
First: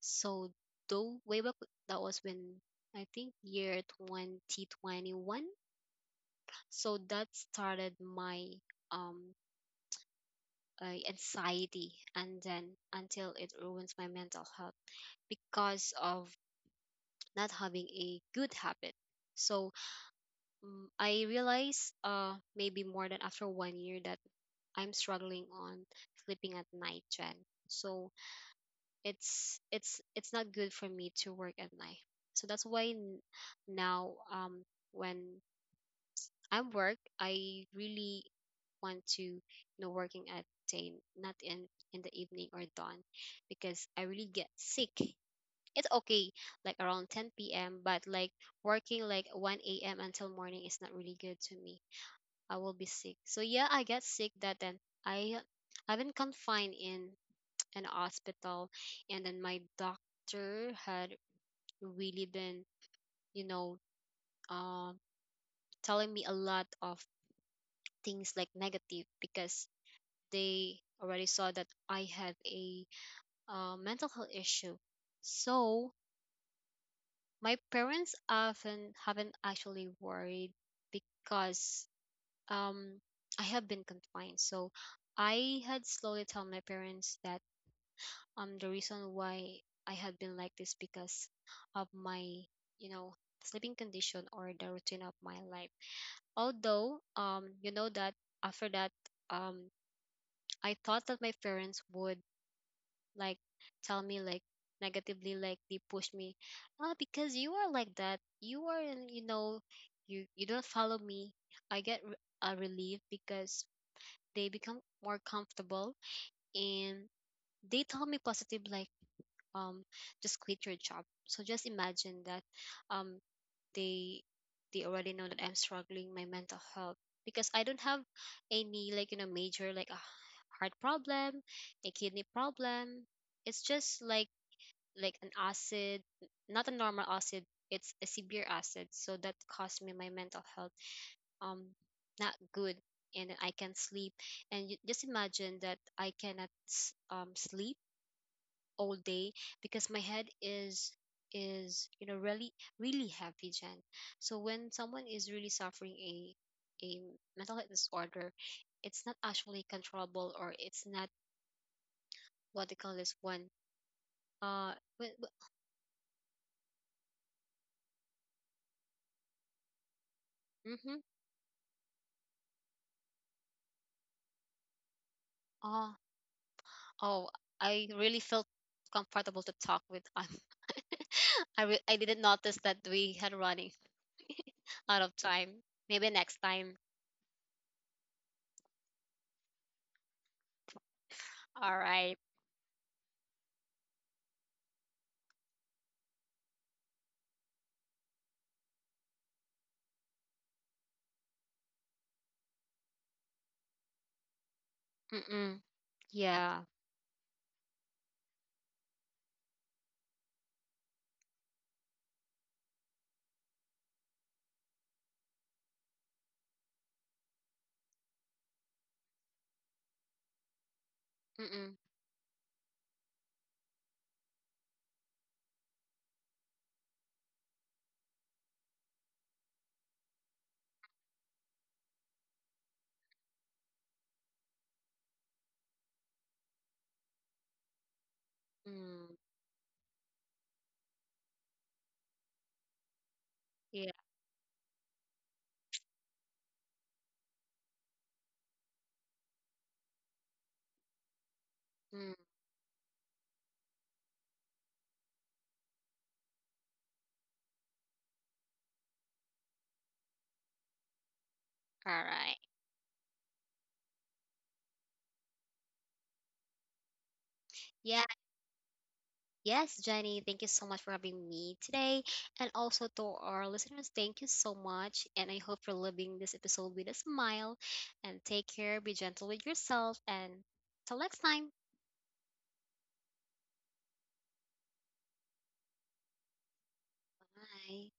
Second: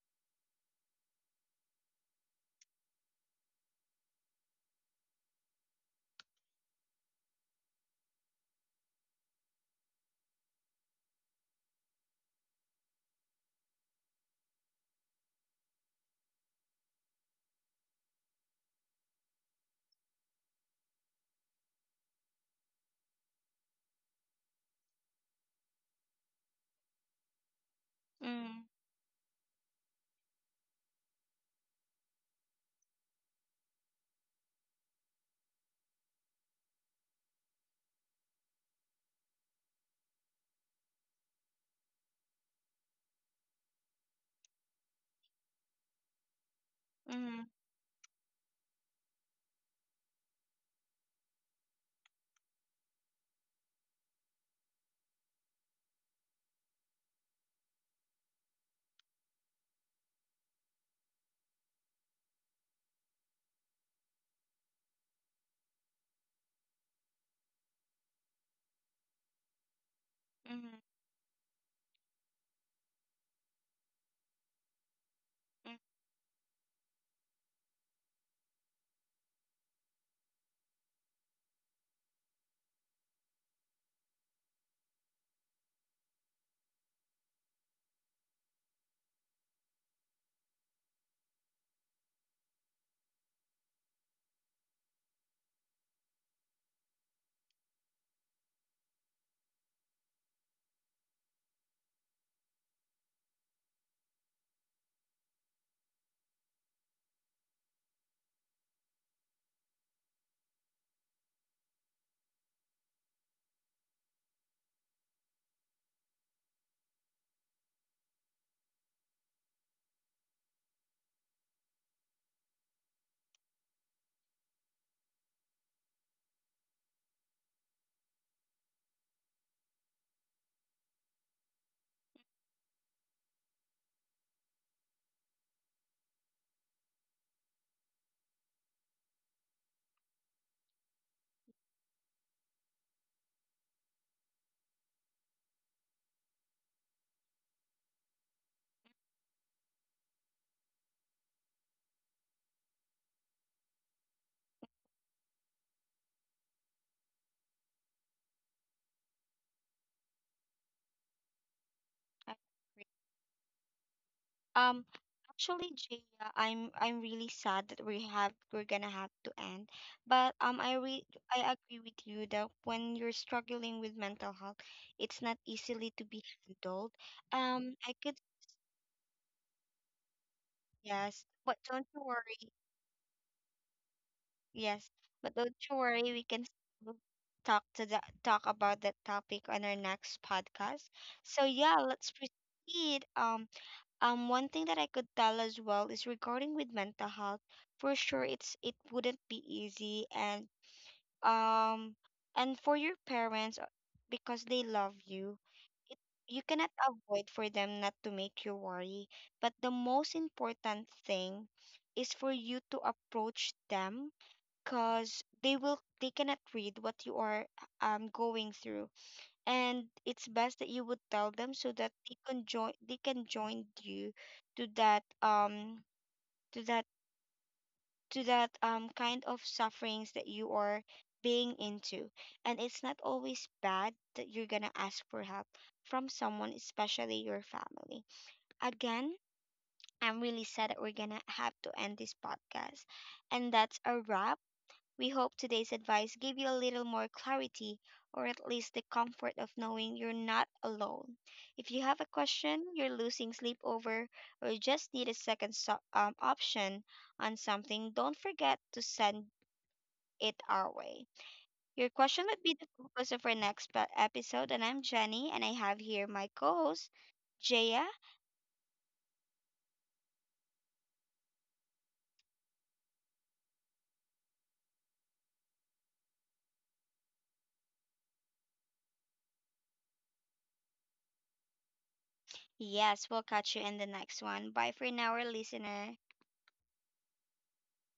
Speaker 2: So though way back, that was when I think year 2021. So that started my um anxiety and then until it ruins my mental health because of not having a good habit. So I realize, maybe more than after one year that I'm struggling on sleeping at night, Jen. So
Speaker 1: Mhm.
Speaker 2: it's not good for me to work at night. So that's why now, when I work, I really want to, you know, working at day, not in the evening or dawn, because I really get sick. It's okay, like around
Speaker 1: Mhm.
Speaker 2: 10 p.m., but like working like 1 a.m. until morning is not really good to me. I will be sick. So yeah, I get sick that then I I've been confined in an hospital, and then my doctor had really been, you know, um telling me a lot of things like negative because
Speaker 1: Mhm.
Speaker 2: they already saw that I have a mental health issue.
Speaker 1: Mhm.
Speaker 2: So my parents often haven't actually worried because um I have been confined. So I had slowly tell my parents that the reason why I had been like this because of my, you know, sleeping condition or the routine of my life. Although, you know that after that, um, I thought that my parents would like tell me like negatively, like they push me, ah, because you are like that. You are, you know, you don't follow me. I get a relief because they become more comfortable and they tell me positive like um just quit your job. So just imagine that um they they already know that I'm struggling my mental health because I don't have any like you know major like a heart problem, a kidney problem. It's just like an acid, not a normal acid. It's a severe acid, so that caused me my mental health um not good, and then I can not sleep. And you, just imagine that I cannot sleep all day because my head is you know really really heavy, Jen. So when someone is really suffering a mental health disorder, it's not actually controllable or it's not
Speaker 1: I
Speaker 2: what they
Speaker 1: agree.
Speaker 2: call this one. uh
Speaker 1: Um
Speaker 2: wi- wi-
Speaker 1: Actually Jaya, I'm really sad that we have, we're gonna have to end. But
Speaker 2: mhm.
Speaker 1: I agree with you that when you're struggling with mental health, it's not easily
Speaker 2: Oh,
Speaker 1: to be handled.
Speaker 2: oh, I
Speaker 1: I
Speaker 2: really
Speaker 1: could.
Speaker 2: felt comfortable to talk with
Speaker 1: Yes, but
Speaker 2: i re-
Speaker 1: don't
Speaker 2: i
Speaker 1: you
Speaker 2: didn't
Speaker 1: worry.
Speaker 2: notice that we had running
Speaker 1: Yes,
Speaker 2: out of
Speaker 1: but
Speaker 2: time.
Speaker 1: don't you worry.
Speaker 2: Maybe
Speaker 1: We
Speaker 2: next
Speaker 1: can
Speaker 2: time.
Speaker 1: still talk to that, talk about that topic on our next podcast. So
Speaker 2: All
Speaker 1: yeah, let's
Speaker 2: right.
Speaker 1: proceed. One thing that I could tell as well is regarding with mental health. For sure, it's it wouldn't be easy, um, and for your parents, because they love you,
Speaker 2: Mm-mm.
Speaker 1: it- you
Speaker 2: Yeah.
Speaker 1: cannot avoid for them not to make you worry. But the most important thing is for you to approach them, because they will, they cannot read what you are going through. And it's best that you would tell them
Speaker 2: Mm-mm.
Speaker 1: so that they can join, they can join you to that to that to that kind of sufferings that you are being into. And it's not always bad that you're gonna ask for help from someone, especially your family.
Speaker 2: Mm.
Speaker 1: Again, I'm really sad that we're gonna have to end this podcast. And that's
Speaker 2: Yeah.
Speaker 1: a wrap. We hope today's advice gave you a little more clarity, or at least the comfort of knowing you're not alone. If you have a
Speaker 2: Mm,
Speaker 1: question you're losing sleep over, or you just need a second option on something, don't forget to send it our way.
Speaker 2: all
Speaker 1: Your question
Speaker 2: right.
Speaker 1: would be the focus of our next episode. And I'm Jenny, and I have here my co host, Jaya.
Speaker 2: Yeah. Yes, Jenny, thank you so much for having me today. And also to our listeners, thank you so much. And I hope you're living this episode with a smile. And take care, be gentle with yourself. And till next time.
Speaker 1: Yes, we'll catch you in the next one. Bye for now, our listener.
Speaker 2: Bye.